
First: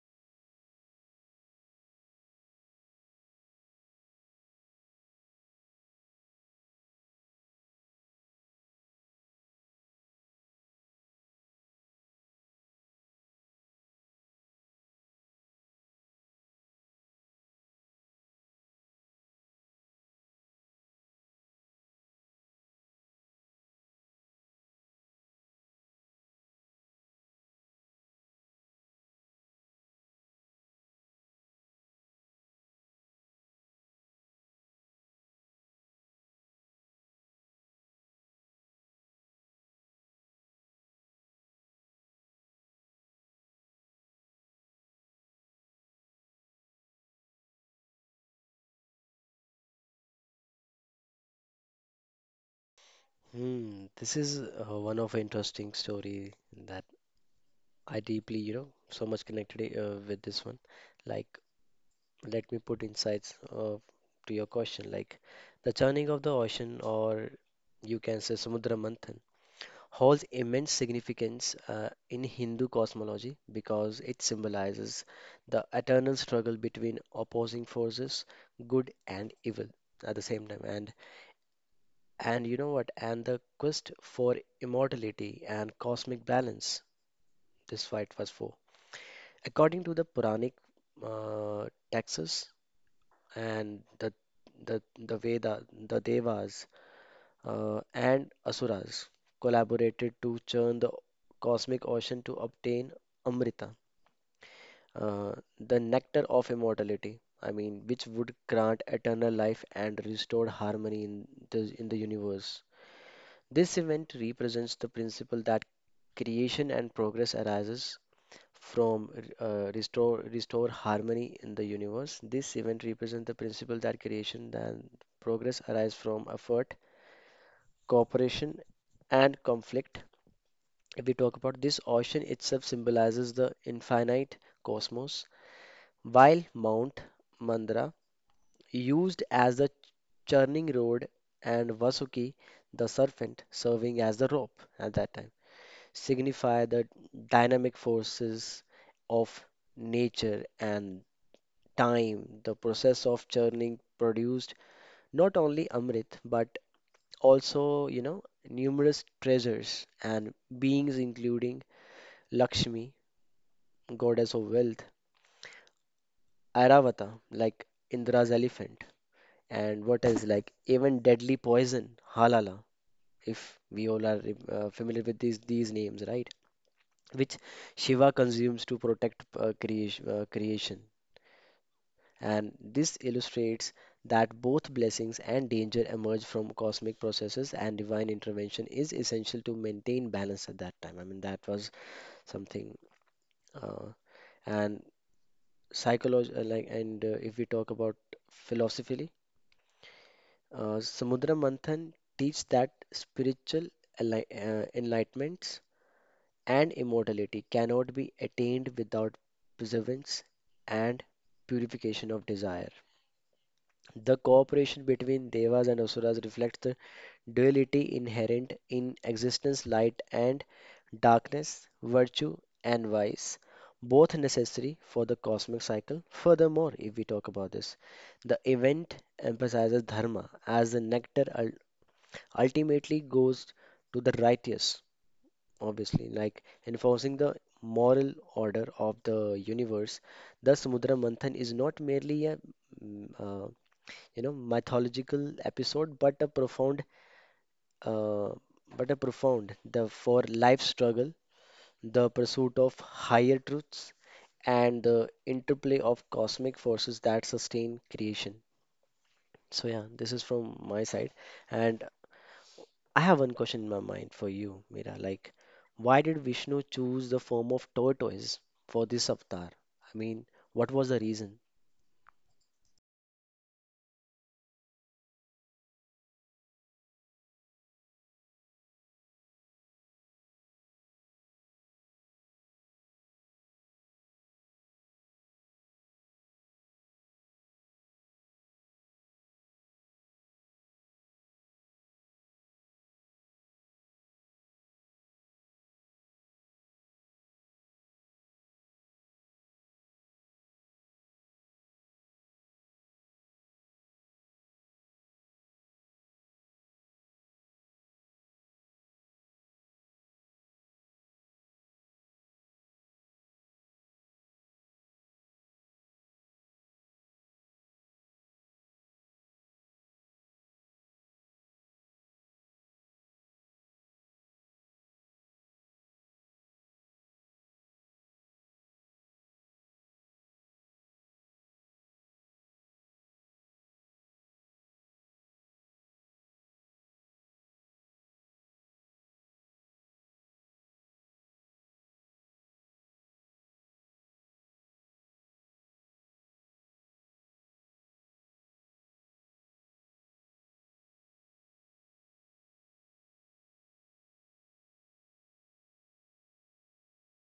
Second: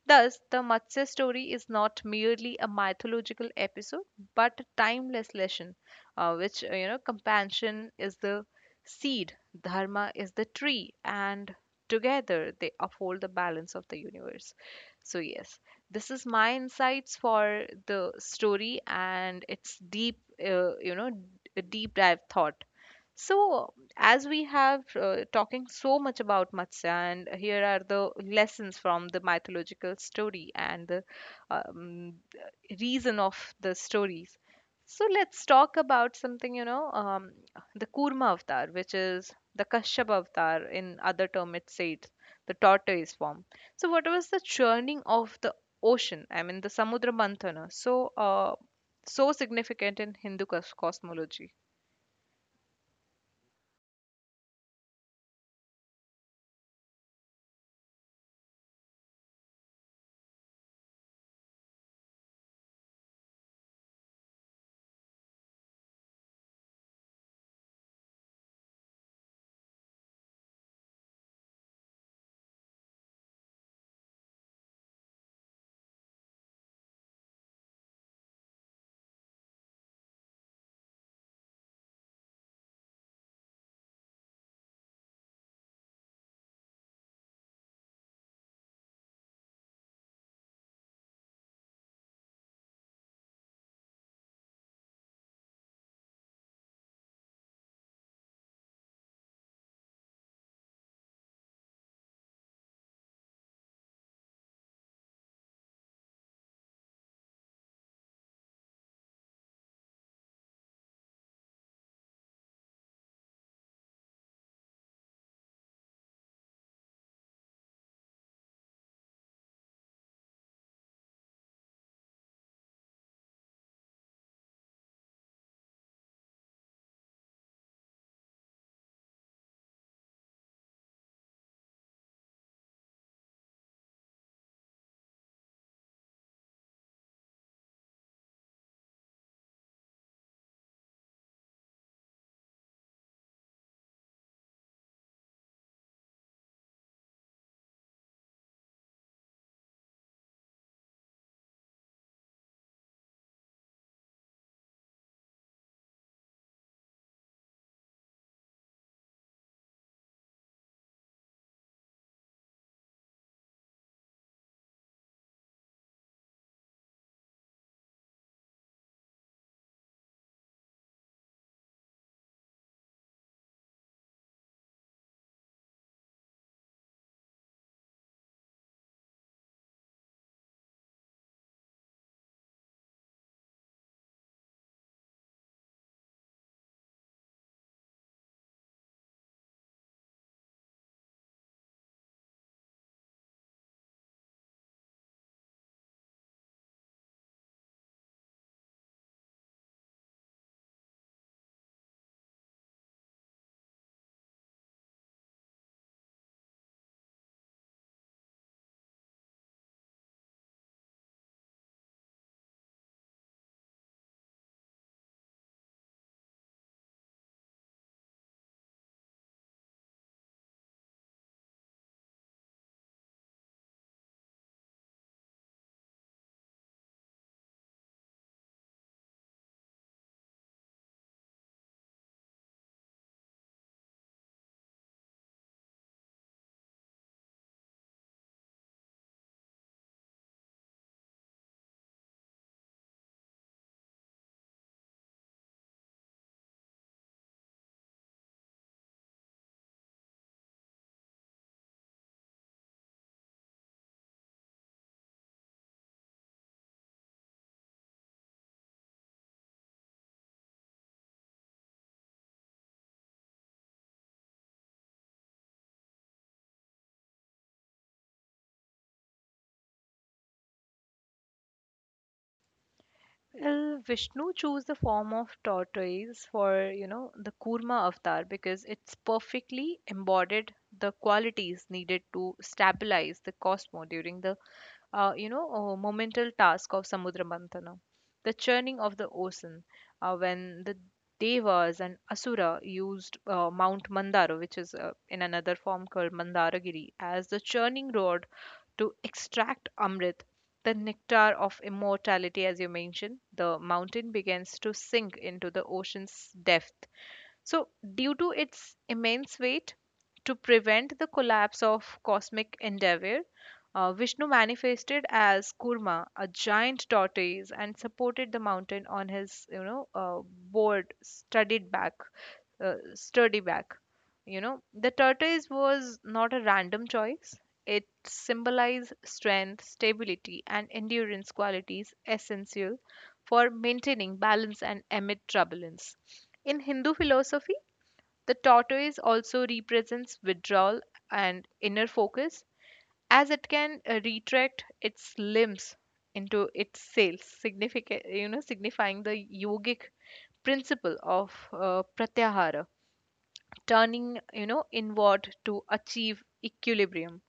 Speaker 2: Thus, the Matsya story is not merely a mythological episode, but a timeless lesson, uh, which uh, you know compassion is the seed, dharma is the tree, and together they uphold the balance of the universe. So yes, this is my insights for the story and its deep, uh, you know, d- deep dive thought. So, as we have uh, talking so much about Matsya, and here are the lessons from the mythological story and the um, reason of the stories. So let's talk about something, you know, um, the Kurma avatar, which is the Kashyap avatar. In other term, it's said the tortoise form. So what was the churning of the ocean? I mean, the Samudra Manthana. So, uh, so significant in Hindu cos- cosmology.
Speaker 1: Hmm, this is uh, one of interesting story that I deeply, you know, so much connected uh, with this one. Like let me put insights uh, to your question like the churning of the ocean or you can say samudra manthan holds immense significance uh, in Hindu cosmology because it symbolizes the eternal struggle between opposing forces, good and evil at the same time, and and you know what and the quest for immortality and cosmic balance. This fight was for, according to the puranic uh, texts and the the the Veda, the Devas uh, and Asuras collaborated to churn the cosmic ocean to obtain Amrita, uh, the nectar of immortality. I mean, which would grant eternal life and restore harmony in the in the universe. This event represents the principle that creation and progress arises from uh, restore restore harmony in the universe. This event represents the principle that creation and progress arise from effort, cooperation, and conflict. If we talk about this, ocean itself symbolizes the infinite cosmos, while Mount Mandara, used as the churning rod, and Vasuki, the serpent, serving as the rope at that time, signify the dynamic forces of nature and time. The process of churning produced not only Amrit but also, you know, numerous treasures and beings including Lakshmi, goddess of wealth, Airavata, like Indra's elephant, and what else, like even deadly poison, Halala, if we all are uh, familiar with these these names, right? Which Shiva consumes to protect uh, creation, uh, creation. And this illustrates that both blessings and danger emerge from cosmic processes and divine intervention is essential to maintain balance at that time. I mean, that was something, uh, and psychology, uh, like. And uh, if we talk about philosophically, uh, samudra manthan teach that spiritual enli- uh, enlightenments and immortality cannot be attained without perseverance and purification of desire. The cooperation between devas and asuras reflects the duality inherent in existence, light and darkness, virtue and vice, both necessary for the cosmic cycle. Furthermore, if we talk about this, the event emphasizes dharma as the nectar ul- ultimately goes to the righteous, obviously, like enforcing the moral order of the universe. Thus, Mudra Manthan is not merely a mm, uh, you know, mythological episode, but a profound, uh, but a profound the for life struggle, the pursuit of higher truths, and the interplay of cosmic forces that sustain creation. So yeah, this is from my side, and I have one question in my mind for you, Mira. Like, why did Vishnu choose the form of tortoise for this avatar? I mean, what was the reason?
Speaker 2: Well, Vishnu chose the form of tortoise for, you know, the Kurma avatar because it's perfectly embodied the qualities needed to stabilize the Cosmo during the, uh, you know, uh, momental task of Samudra Mantana, the churning of the ocean, uh, when the Devas and Asura used uh, Mount Mandara, which is uh, in another form called Mandaragiri, as the churning rod to extract Amrit, the nectar of immortality, as you mentioned. The mountain begins to sink into the ocean's depth, so, due to its immense weight, to prevent the collapse of cosmic endeavor, uh, Vishnu manifested as Kurma, a giant tortoise, and supported the mountain on his, you know, uh, board, studded back, uh, sturdy back. You know, the tortoise was not a random choice. It symbolized strength, stability, and endurance qualities essential for maintaining balance and amid turbulence. In Hindu philosophy, the tortoise also represents withdrawal and inner focus, as it can uh, retract its limbs into its sails, significant, you know, signifying the yogic principle of uh, pratyahara, turning you know inward to achieve equilibrium.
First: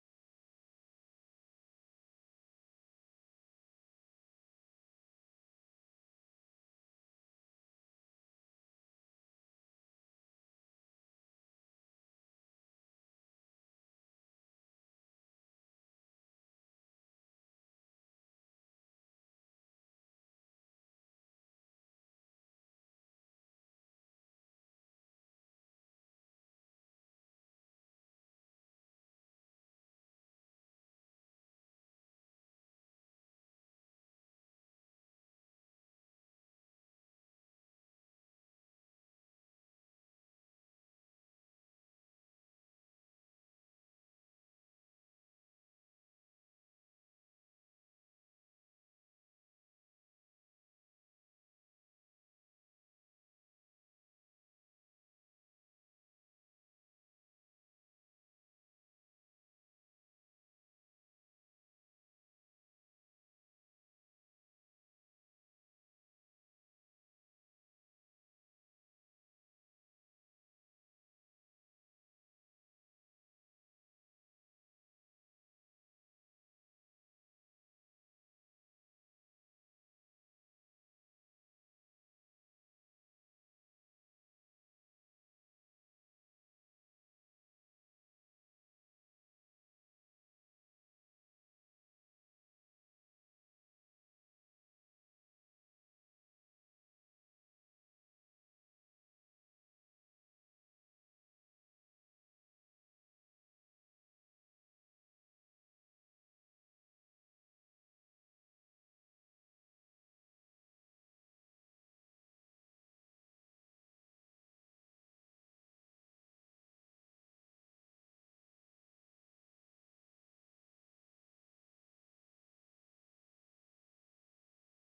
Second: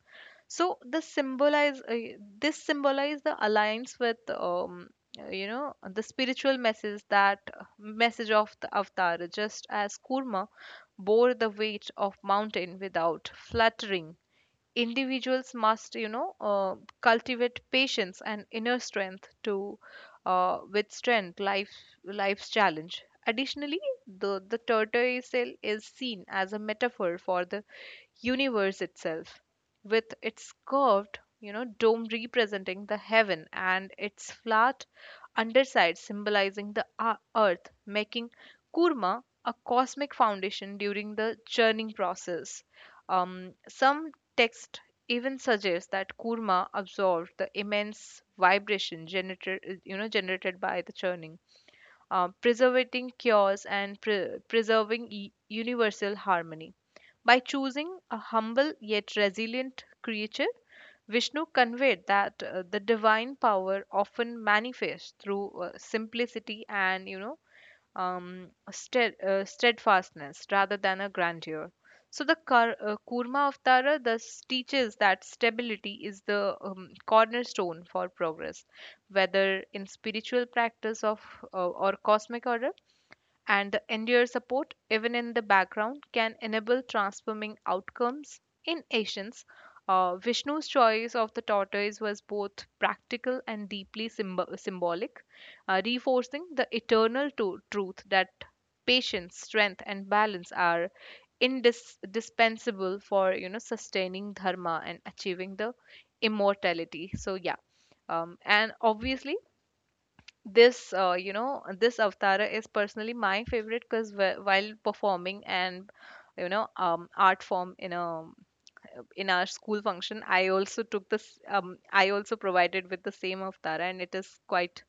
Speaker 2: So the symbolize uh, this symbolize the alliance with um, uh, you know the spiritual message that uh, message of the avatar. Just as Kurma bore the weight of mountain without fluttering, individuals must you know uh, cultivate patience and inner strength to uh, withstand life life's challenge. Additionally, the the tortoise shell is seen as a metaphor for the universe itself, with its curved, you know, dome representing the heaven and its flat underside symbolizing the a- earth, making Kurma a cosmic foundation during the churning process. Um, some texts even suggest that Kurma absorbed the immense vibration generated, you know, generated by the churning, uh, preserving chaos and pre- preserving e- universal harmony. By choosing a humble yet resilient creature, Vishnu conveyed that uh, the divine power often manifests through uh, simplicity and you know um, stead, uh, steadfastness rather than a grandeur. So the Kar, uh, Kurma Avtara thus teaches that stability is the um, cornerstone for progress, whether in spiritual practice of uh, or cosmic order, and the endear support, even in the background, can enable transforming outcomes. In Asians, uh, Vishnu's choice of the tortoise was both practical and deeply symb- symbolic, uh, reinforcing the eternal to- truth that patience, strength, and balance are indispensable for you know sustaining dharma and achieving the immortality. So yeah, um, and obviously this uh, you know this Avtara is personally my favorite because wh- while performing and you know um, art form in a in our school function, I also took this um, I also provided with the same Avtara, and it is quite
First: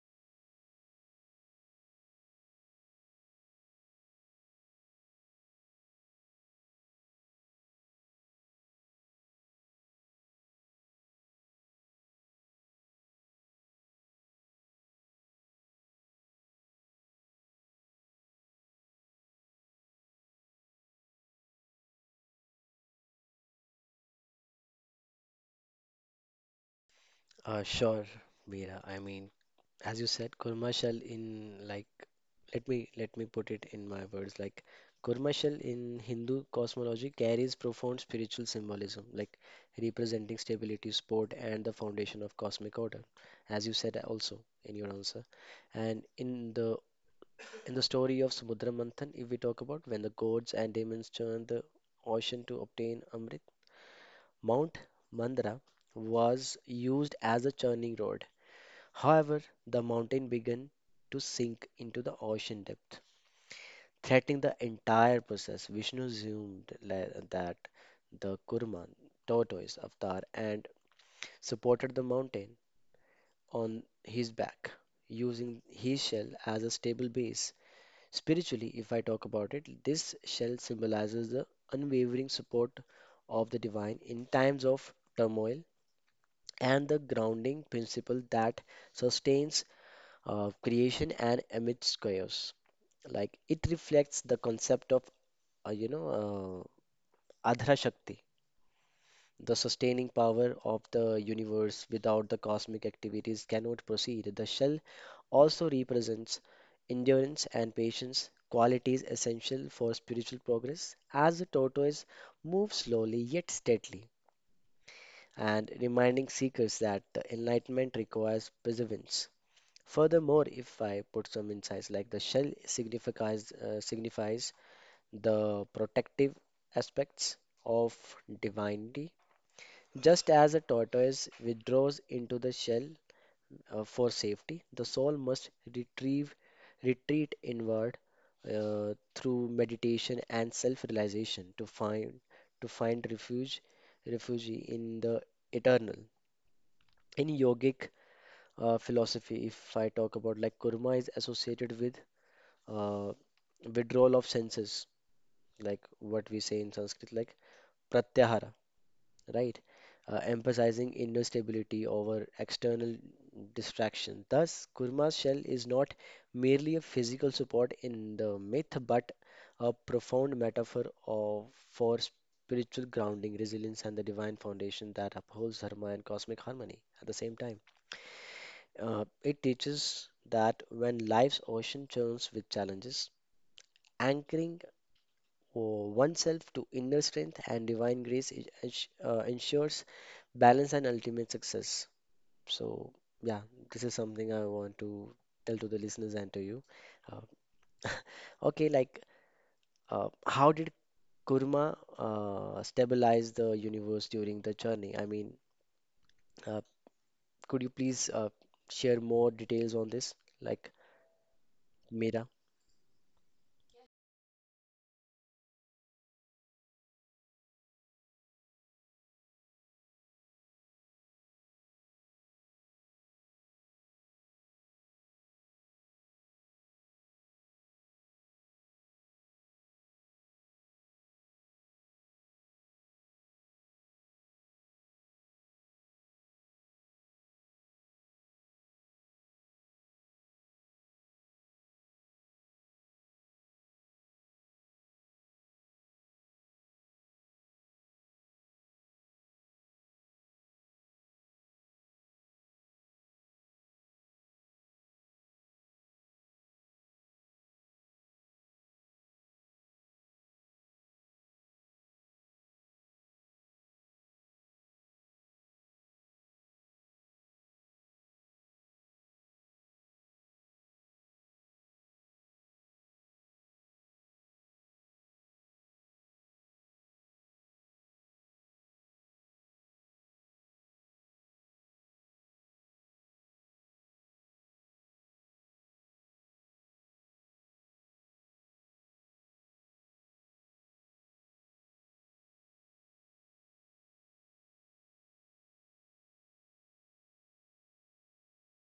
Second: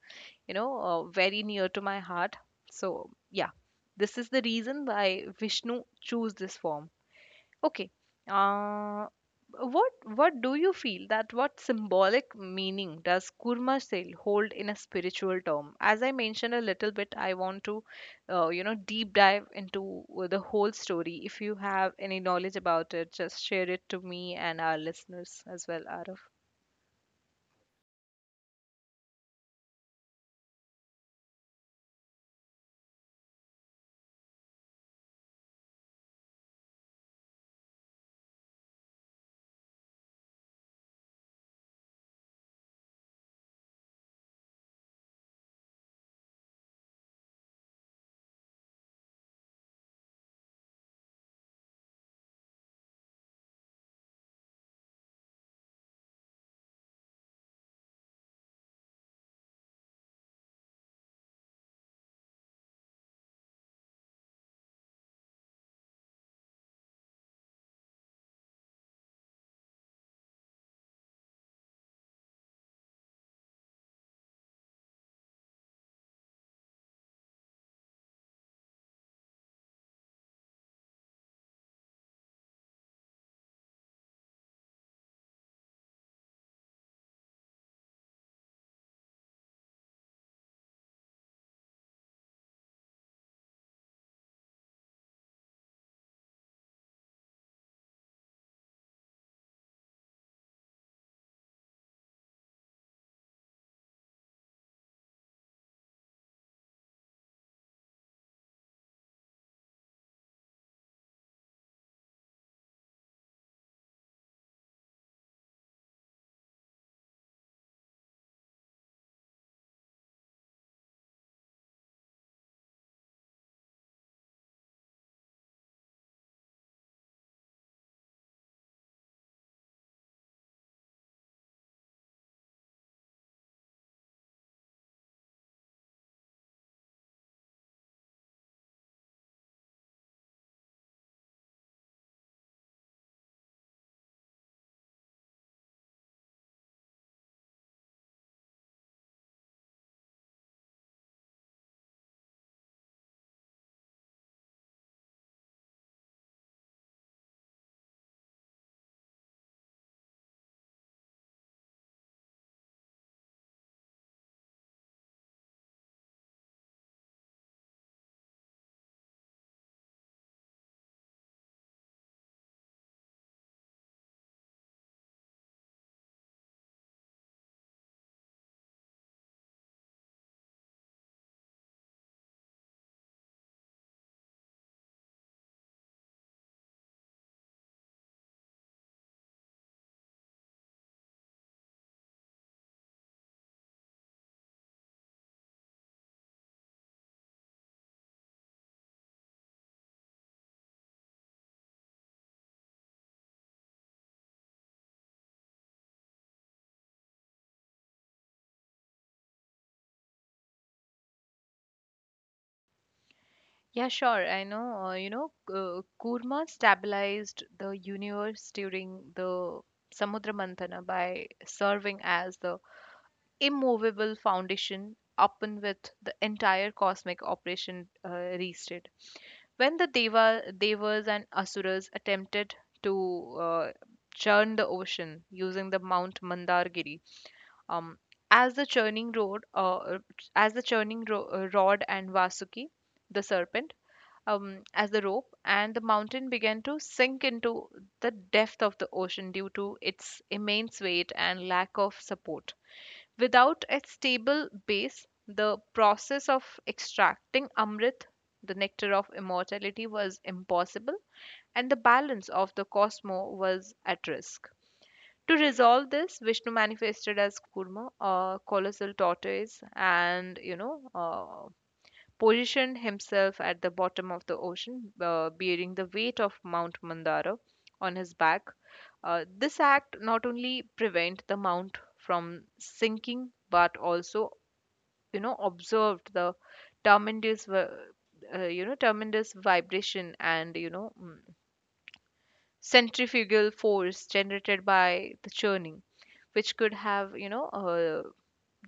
Speaker 2: you know uh, very near to my heart. So yeah, this is the reason why Vishnu chose this form. Okay. Uh, what what do you feel, that what symbolic meaning does kurma sale hold in a spiritual term? As I mentioned a little bit, I want to, uh, you know, deep dive into uh, the whole story. If you have any knowledge about it, just share it to me and our listeners as well, Arif.
Speaker 1: Uh, sure, Mira. I mean, as you said, commercial in, like let me let me put it in my words, like commercial in Hindu cosmology carries profound spiritual symbolism, like representing stability, support, and the foundation of cosmic order, as you said also in your answer. And in the in the story of Samudra Manthan, if we talk about, when the gods and demons churn the ocean to obtain Amrit, Mount Mandara was used as a churning rod. However, the mountain began to sink into the ocean depth, threatening the entire process. Vishnu assumed le- that the Kurman, tortoise avatar, and supported the mountain on his back, using his shell as a stable base. Spiritually, if I talk about it, this shell symbolizes the unwavering support of the divine in times of turmoil and the grounding principle that sustains uh, creation and amidst chaos. Like it reflects the concept of uh, you know uh, Adhra Shakti, the sustaining power of the universe, without the cosmic activities cannot proceed. The shell also represents endurance and patience, qualities essential for spiritual progress, as the tortoise moves slowly yet steadily, and reminding seekers that the enlightenment requires perseverance. Furthermore, if I put some insights, like the shell signifies uh, signifies the protective aspects of divinity. Just as a tortoise withdraws into the shell uh, for safety, the soul must retrieve retreat inward uh, through meditation and self-realization to find to find refuge refuge in the eternal. In yogic uh, philosophy, if I talk about, like kurma is associated with uh, withdrawal of senses, like what we say in Sanskrit, like pratyahara, right? Uh, emphasizing inner stability over external distraction. Thus, kurma's shell is not merely a physical support in the myth, but a profound metaphor of, for spiritual grounding, resilience, and the divine foundation that upholds dharma and cosmic harmony at the same time. Uh, it teaches that when life's ocean churns with challenges, anchoring oh, oneself to inner strength and divine grace i- ens- uh, ensures balance and ultimate success. So, yeah, this is something I want to tell to the listeners and to you. Uh, okay, like, uh, how did Kurma uh, stabilize the universe during the journey? I mean, uh, could you please uh, share more details on this? Like, Mira?
Speaker 2: Yeah, sure. I know, uh, you know, uh, Kurma stabilized the universe during the Samudra Mantana by serving as the immovable foundation upon which the entire cosmic operation uh, rested. When the Deva, Devas and Asuras attempted to uh, churn the ocean using the Mount Mandargiri, um, as the churning rod, uh, as the churning ro- uh, rod and Vasuki, the serpent, um, as the rope, and the mountain began to sink into the depth of the ocean due to its immense weight and lack of support. Without a stable base, the process of extracting Amrit, the nectar of immortality, was impossible, and the balance of the cosmos was at risk. To resolve this, Vishnu manifested as Kurma, a colossal tortoise, and you know, uh, positioned himself at the bottom of the ocean, uh, bearing the weight of Mount Mandara on his back. Uh, this act not only prevent the mount from sinking, but also, you know, observed the tremendous, vi- uh, you know, tremendous vibration and you know, mm, centrifugal force generated by the churning, which could have, you know, uh,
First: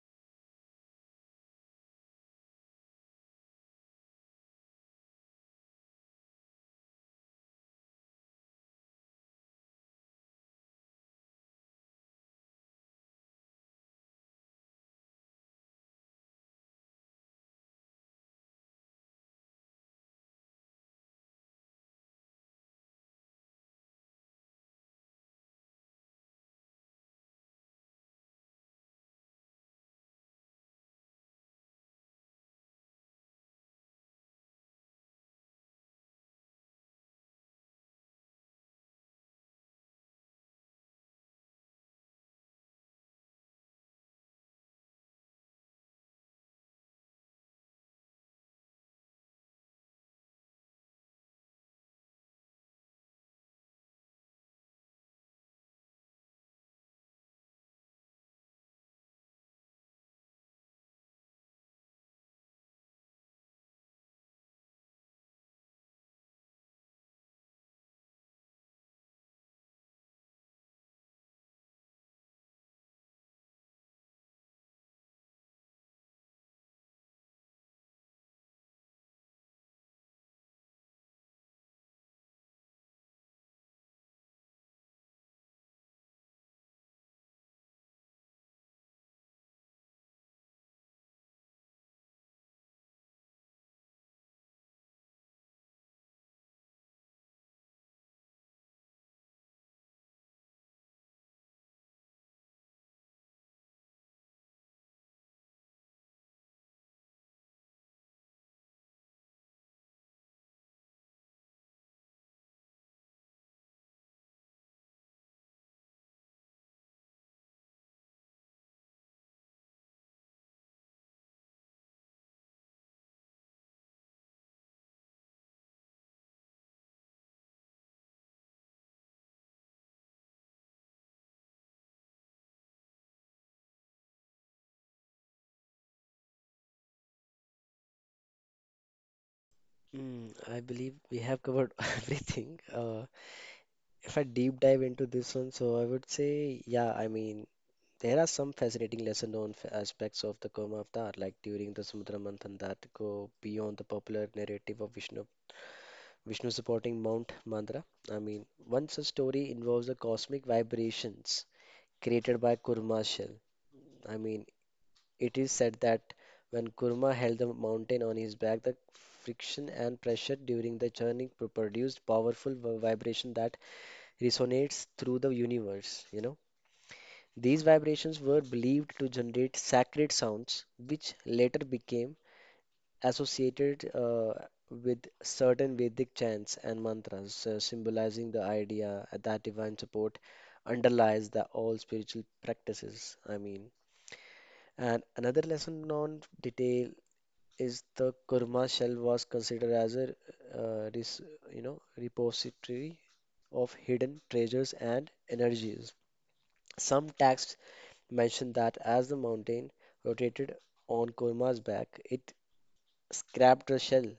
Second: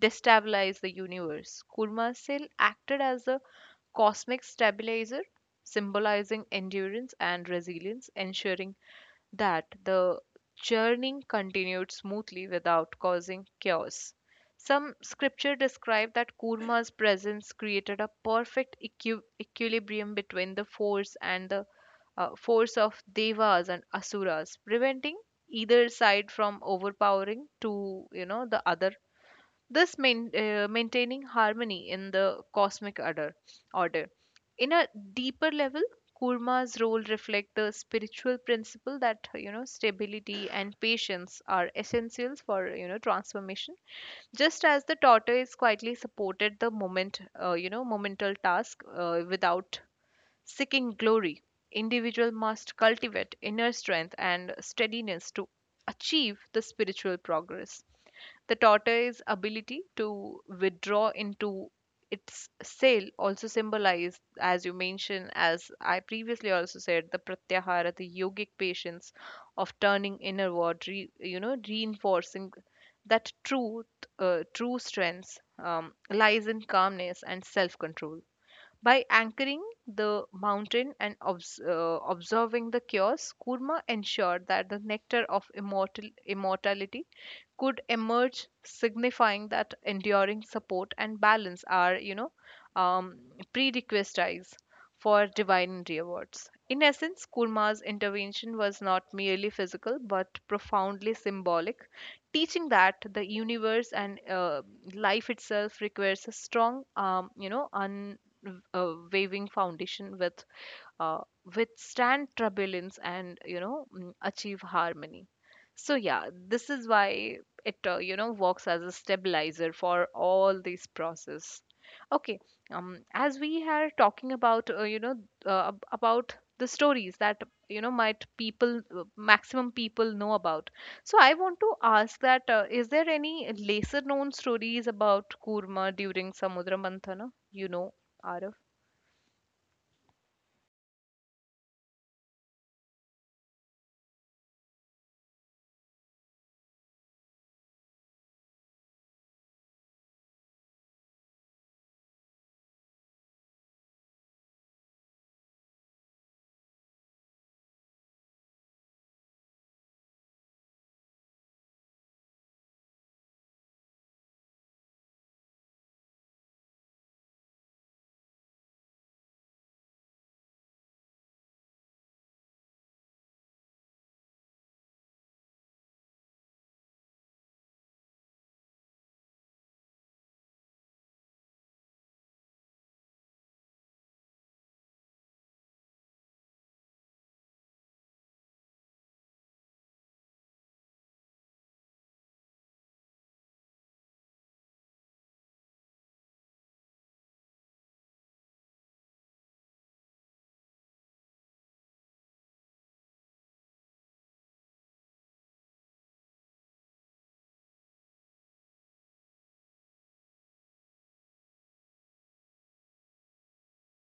Speaker 2: destabilize the universe. Kurma acted as a cosmic stabilizer, symbolizing endurance and resilience, ensuring that the journey continued smoothly without causing chaos. Some scripture describe that Kurma's presence created a perfect equi- equilibrium between the force and the uh, force of devas and asuras, preventing either side from overpowering to you know the other, this main, uh, maintaining harmony in the cosmic order. order. In a deeper level, Kurma's role reflect the spiritual principle that you know stability and patience are essentials for you know transformation. Just as the tortoise quietly supported the moment, uh, you know, momental task uh, without seeking glory, individual must cultivate inner strength and steadiness to achieve the spiritual progress. The tortoise's ability to withdraw into its sail also symbolized, as you mentioned, as I previously also said, the pratyahara, the yogic patience of turning inward, re, you know, reinforcing that truth, uh, true strength um, lies in calmness and self-control. By anchoring the mountain and obs- uh, observing the chaos, Kurma ensured that the nectar of immortal- immortality could emerge, signifying that enduring support and balance are, you know, um, prerequisites for divine rewards. In essence, Kurma's intervention was not merely physical but profoundly symbolic, teaching that the universe and uh, life itself requires a strong, um, you know, un uh, waving foundation with uh, withstand turbulence and you know mm, achieve harmony. So yeah, this is why it uh, you know works as a stabilizer for all these process. Okay. um as we are talking about uh, you know uh, ab- about the stories that you know might people uh, maximum people know about, so I want to ask that uh, is there any lesser known stories about kurma during samudra manthana, you know, Arav?
Speaker 1: Mm, I believe we have covered everything. Uh, if I deep dive into this one, so I would say, yeah, I mean, there are some fascinating lesser known f- aspects of the Kurma avatar, like during the Samudra Manthan, that go beyond the popular narrative of Vishnu, Vishnu supporting Mount Mandara. I mean, one such story involves the cosmic vibrations created by Kurma shell. I mean, it is said that when Kurma held the mountain on his back, the friction and pressure during the journey pro- produced powerful vi- vibration that resonates through the universe, you know. These vibrations were believed to generate sacred sounds, which later became associated uh, with certain Vedic chants and mantras, uh, symbolizing the idea that divine support underlies the all spiritual practices. I mean, and another lesson known detail is the kurma shell was considered as a uh, res, you know repository of hidden treasures and energies. Some texts mentioned that as the mountain rotated on Kurma's back, it scrapped her shell,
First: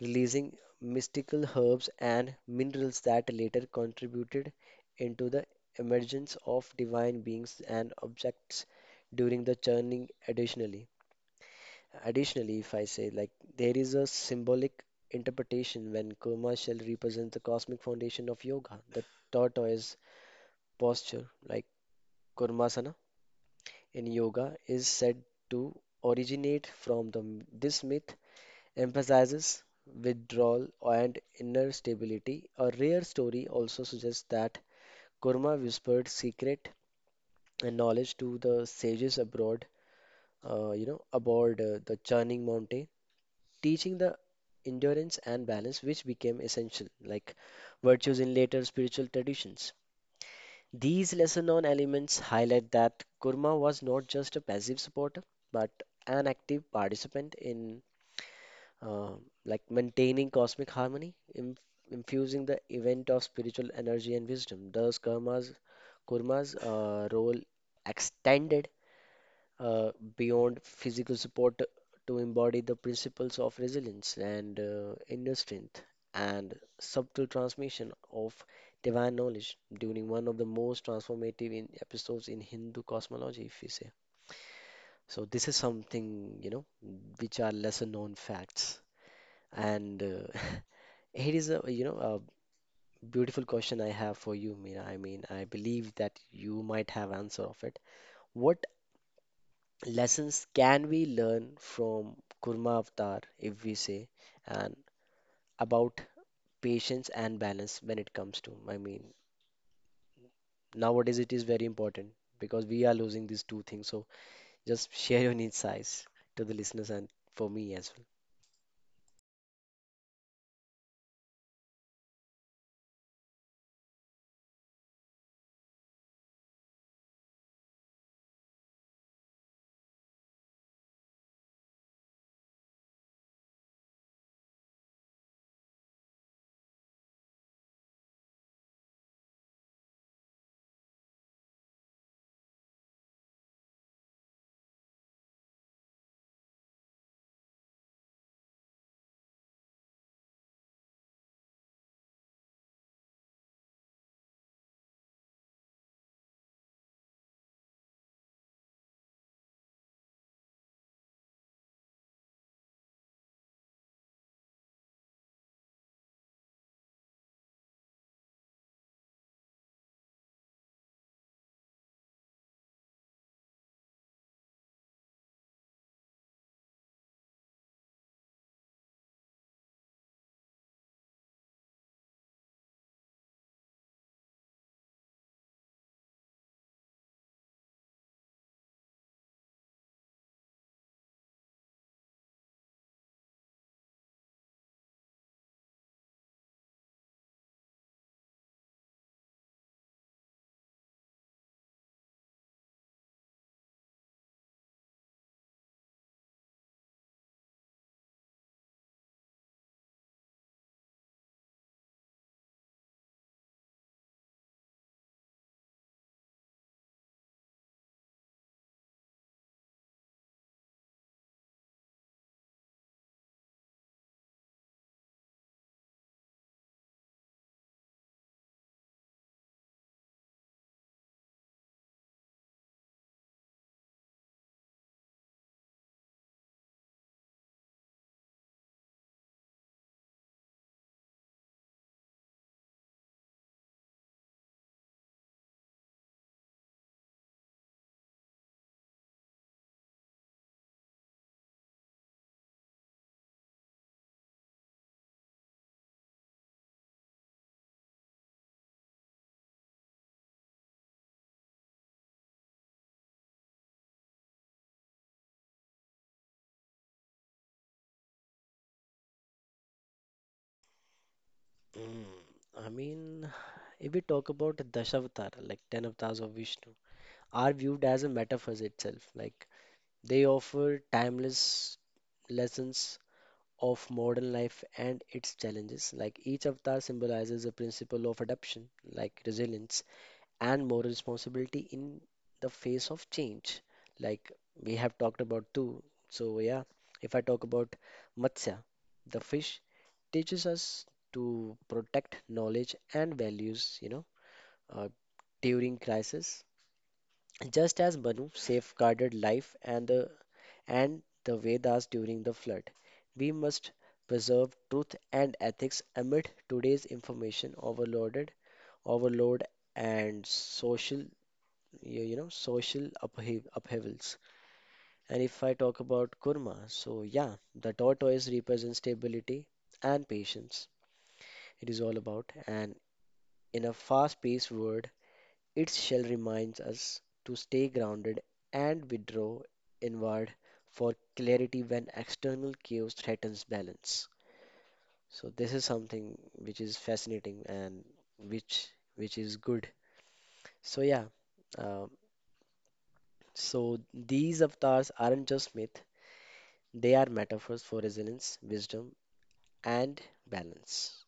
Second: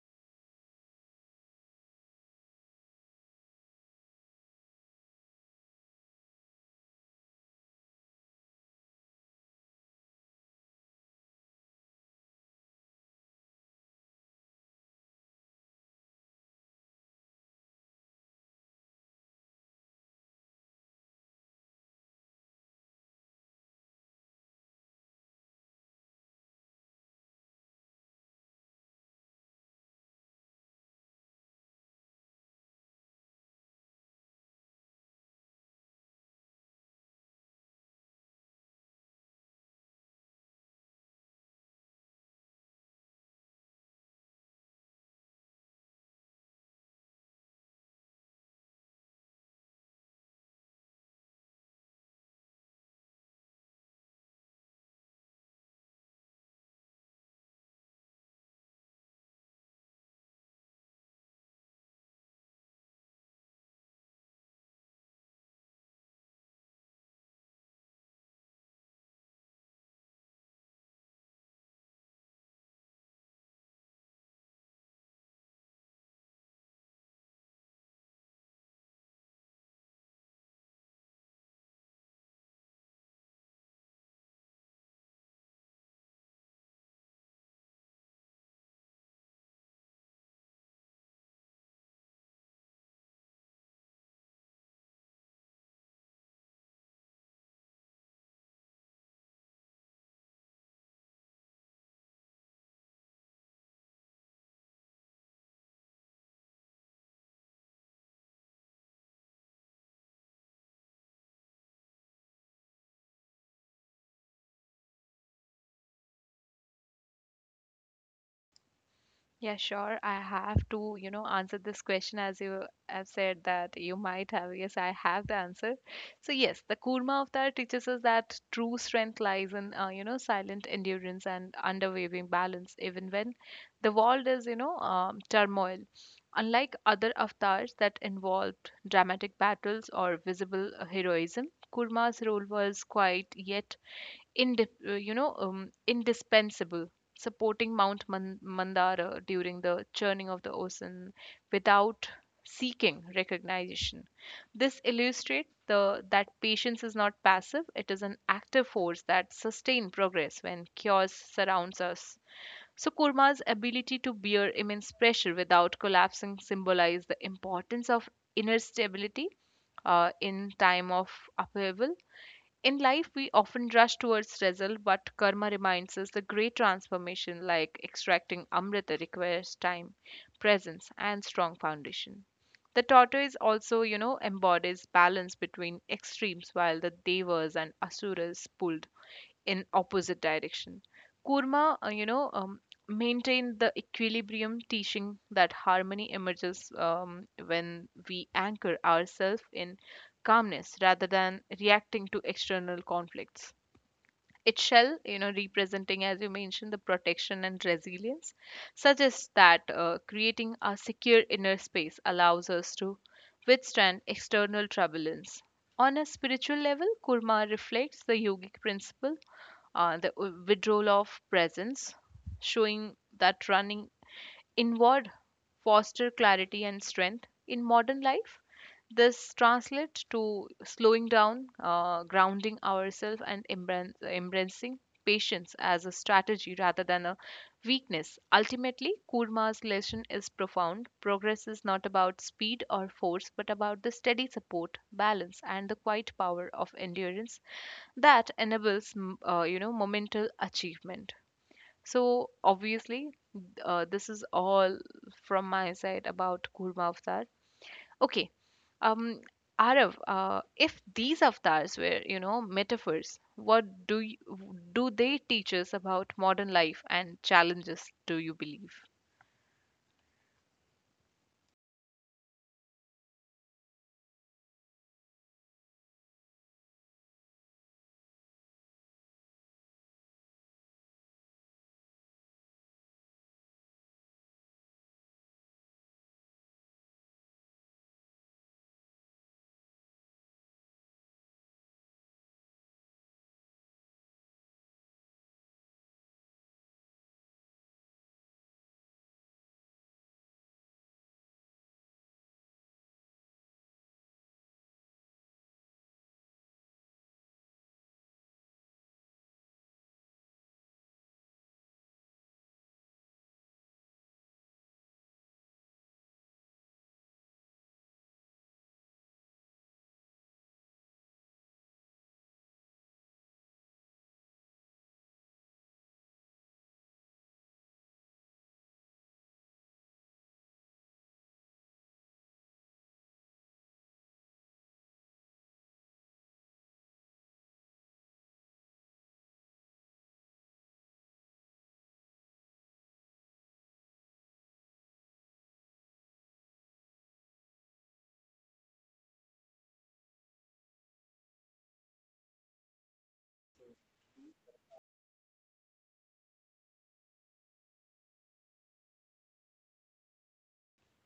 Speaker 1: releasing mystical herbs and minerals that later contributed into the emergence of divine beings and objects during the churning. Additionally additionally, if I say, like there is a symbolic interpretation when kurma shell represents the cosmic foundation of yoga, the tortoise posture, like kurmasana in yoga, is said to originate from the this myth, emphasizes withdrawal and inner stability. A rare story also suggests that Kurma whispered secret and knowledge to the sages abroad, uh, you know, aboard uh, the churning mountain, teaching the endurance and balance, which became essential, like virtues in later spiritual traditions. These lesser known elements highlight that Kurma was not just a passive supporter, but an active participant in, uh, like maintaining cosmic harmony, inf infusing the event of spiritual energy and wisdom. Thus, Kurma's, Kurma's uh, role extended uh, beyond physical support to embody the principles of resilience and uh, inner strength and subtle transmission of divine knowledge during one of the most transformative in episodes in Hindu cosmology, if we say. So this is something, you know, which are lesser known facts. And uh, here is a, you know, a beautiful question I have for you, Meera. I mean, I believe that you might have answer of it. What lessons can we learn from Kurma Avatar, if we say, and about patience and balance when it comes to, I mean, nowadays it is very important because we are losing these two things. So just share your insights to the listeners and for me as
Speaker 2: Yeah, sure. I have to, you know, answer this question as you have said that you might have. Yes, I have the answer. So yes, the Kurma Avatar teaches us that true strength lies in, uh, you know, silent endurance and unwavering balance, even when the world is, you know, um, turmoil. Unlike other avatars that involved dramatic battles or visible uh, heroism, Kurma's role was quiet yet indip- uh, you know um, indispensable, supporting Mount Man- Mandara during the churning of the ocean without seeking recognition. This illustrates the that patience is not passive; it is an active force that sustains progress when chaos surrounds us. So, Kurma's ability to bear immense pressure without collapsing symbolized the importance of inner stability uh, in time of upheaval. In life, we often rush towards result, but karma reminds us the great transformation, like extracting amrita, requires time, presence, and strong foundation. The tortoise also, you know, embodies balance between extremes, while the devas and asuras pulled in opposite direction. Kurma, uh, you know, um, maintain the equilibrium, teaching that harmony emerges um, when we anchor ourselves in calmness rather than reacting to external conflicts. Its shell, you know, representing, as you mentioned, the protection and resilience, suggests that uh, creating a secure inner space allows us to withstand external turbulence. On a spiritual level, Kurma reflects the yogic principle, uh, the w- withdrawal of presence, showing that running inward foster clarity and strength in modern life. This translates to slowing down, uh, grounding ourselves, and embran- embracing patience as a strategy rather than a weakness. Ultimately, Kurma's lesson is profound. Progress is not about speed or force, but about the steady support, balance, and the quiet power of endurance that enables, m- uh, you know, momental achievement. So obviously, uh, this is all from my side about Kurma Avatar. Okay. Um, Arav, uh, if these avatars were, you know, metaphors, what do you, do they teach us about modern life and challenges, do you believe?
Speaker 1: well. Mm, I mean, if we talk about Dashavatar, like ten avatars of Vishnu, are viewed as a metaphor itself. Like they offer timeless lessons of modern life and its challenges. Like each avatar symbolizes a principle of adaptation, like resilience and moral responsibility in the face of change. Like we have talked about too. So yeah, if I talk about Matsya, the fish teaches us to protect knowledge and values, you know, uh, during crisis. Just as Banu safeguarded life and the and the Vedas during the flood. We must preserve truth and ethics amid today's information overloaded, overload and social you you know social upheav- upheavals. And if I talk about kurma, so yeah, the tortoise represents stability and patience. It is all about, and in a fast-paced world, its shell reminds us to stay grounded and withdraw inward for clarity when external chaos threatens balance. So this is something which is fascinating and which which is good. So yeah, um, so these avatars aren't just myth; they are metaphors for resilience, wisdom, and balance.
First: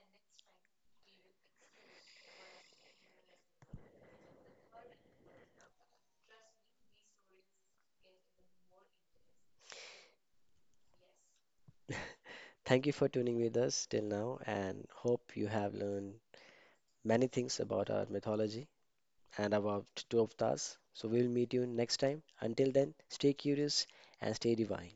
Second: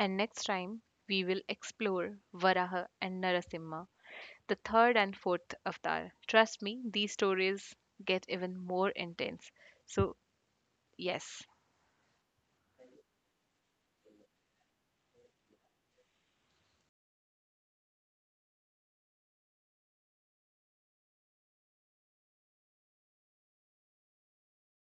Speaker 2: And next time, we will explore Varaha and Narasimha, the third and fourth avatar. Trust me, these stories get even more intense. So, yes,
Speaker 1: Thank you for tuning with us till now, and hope you have learned many things about our mythology and about twelve of. So we'll meet you next time. Until then, stay curious and stay divine.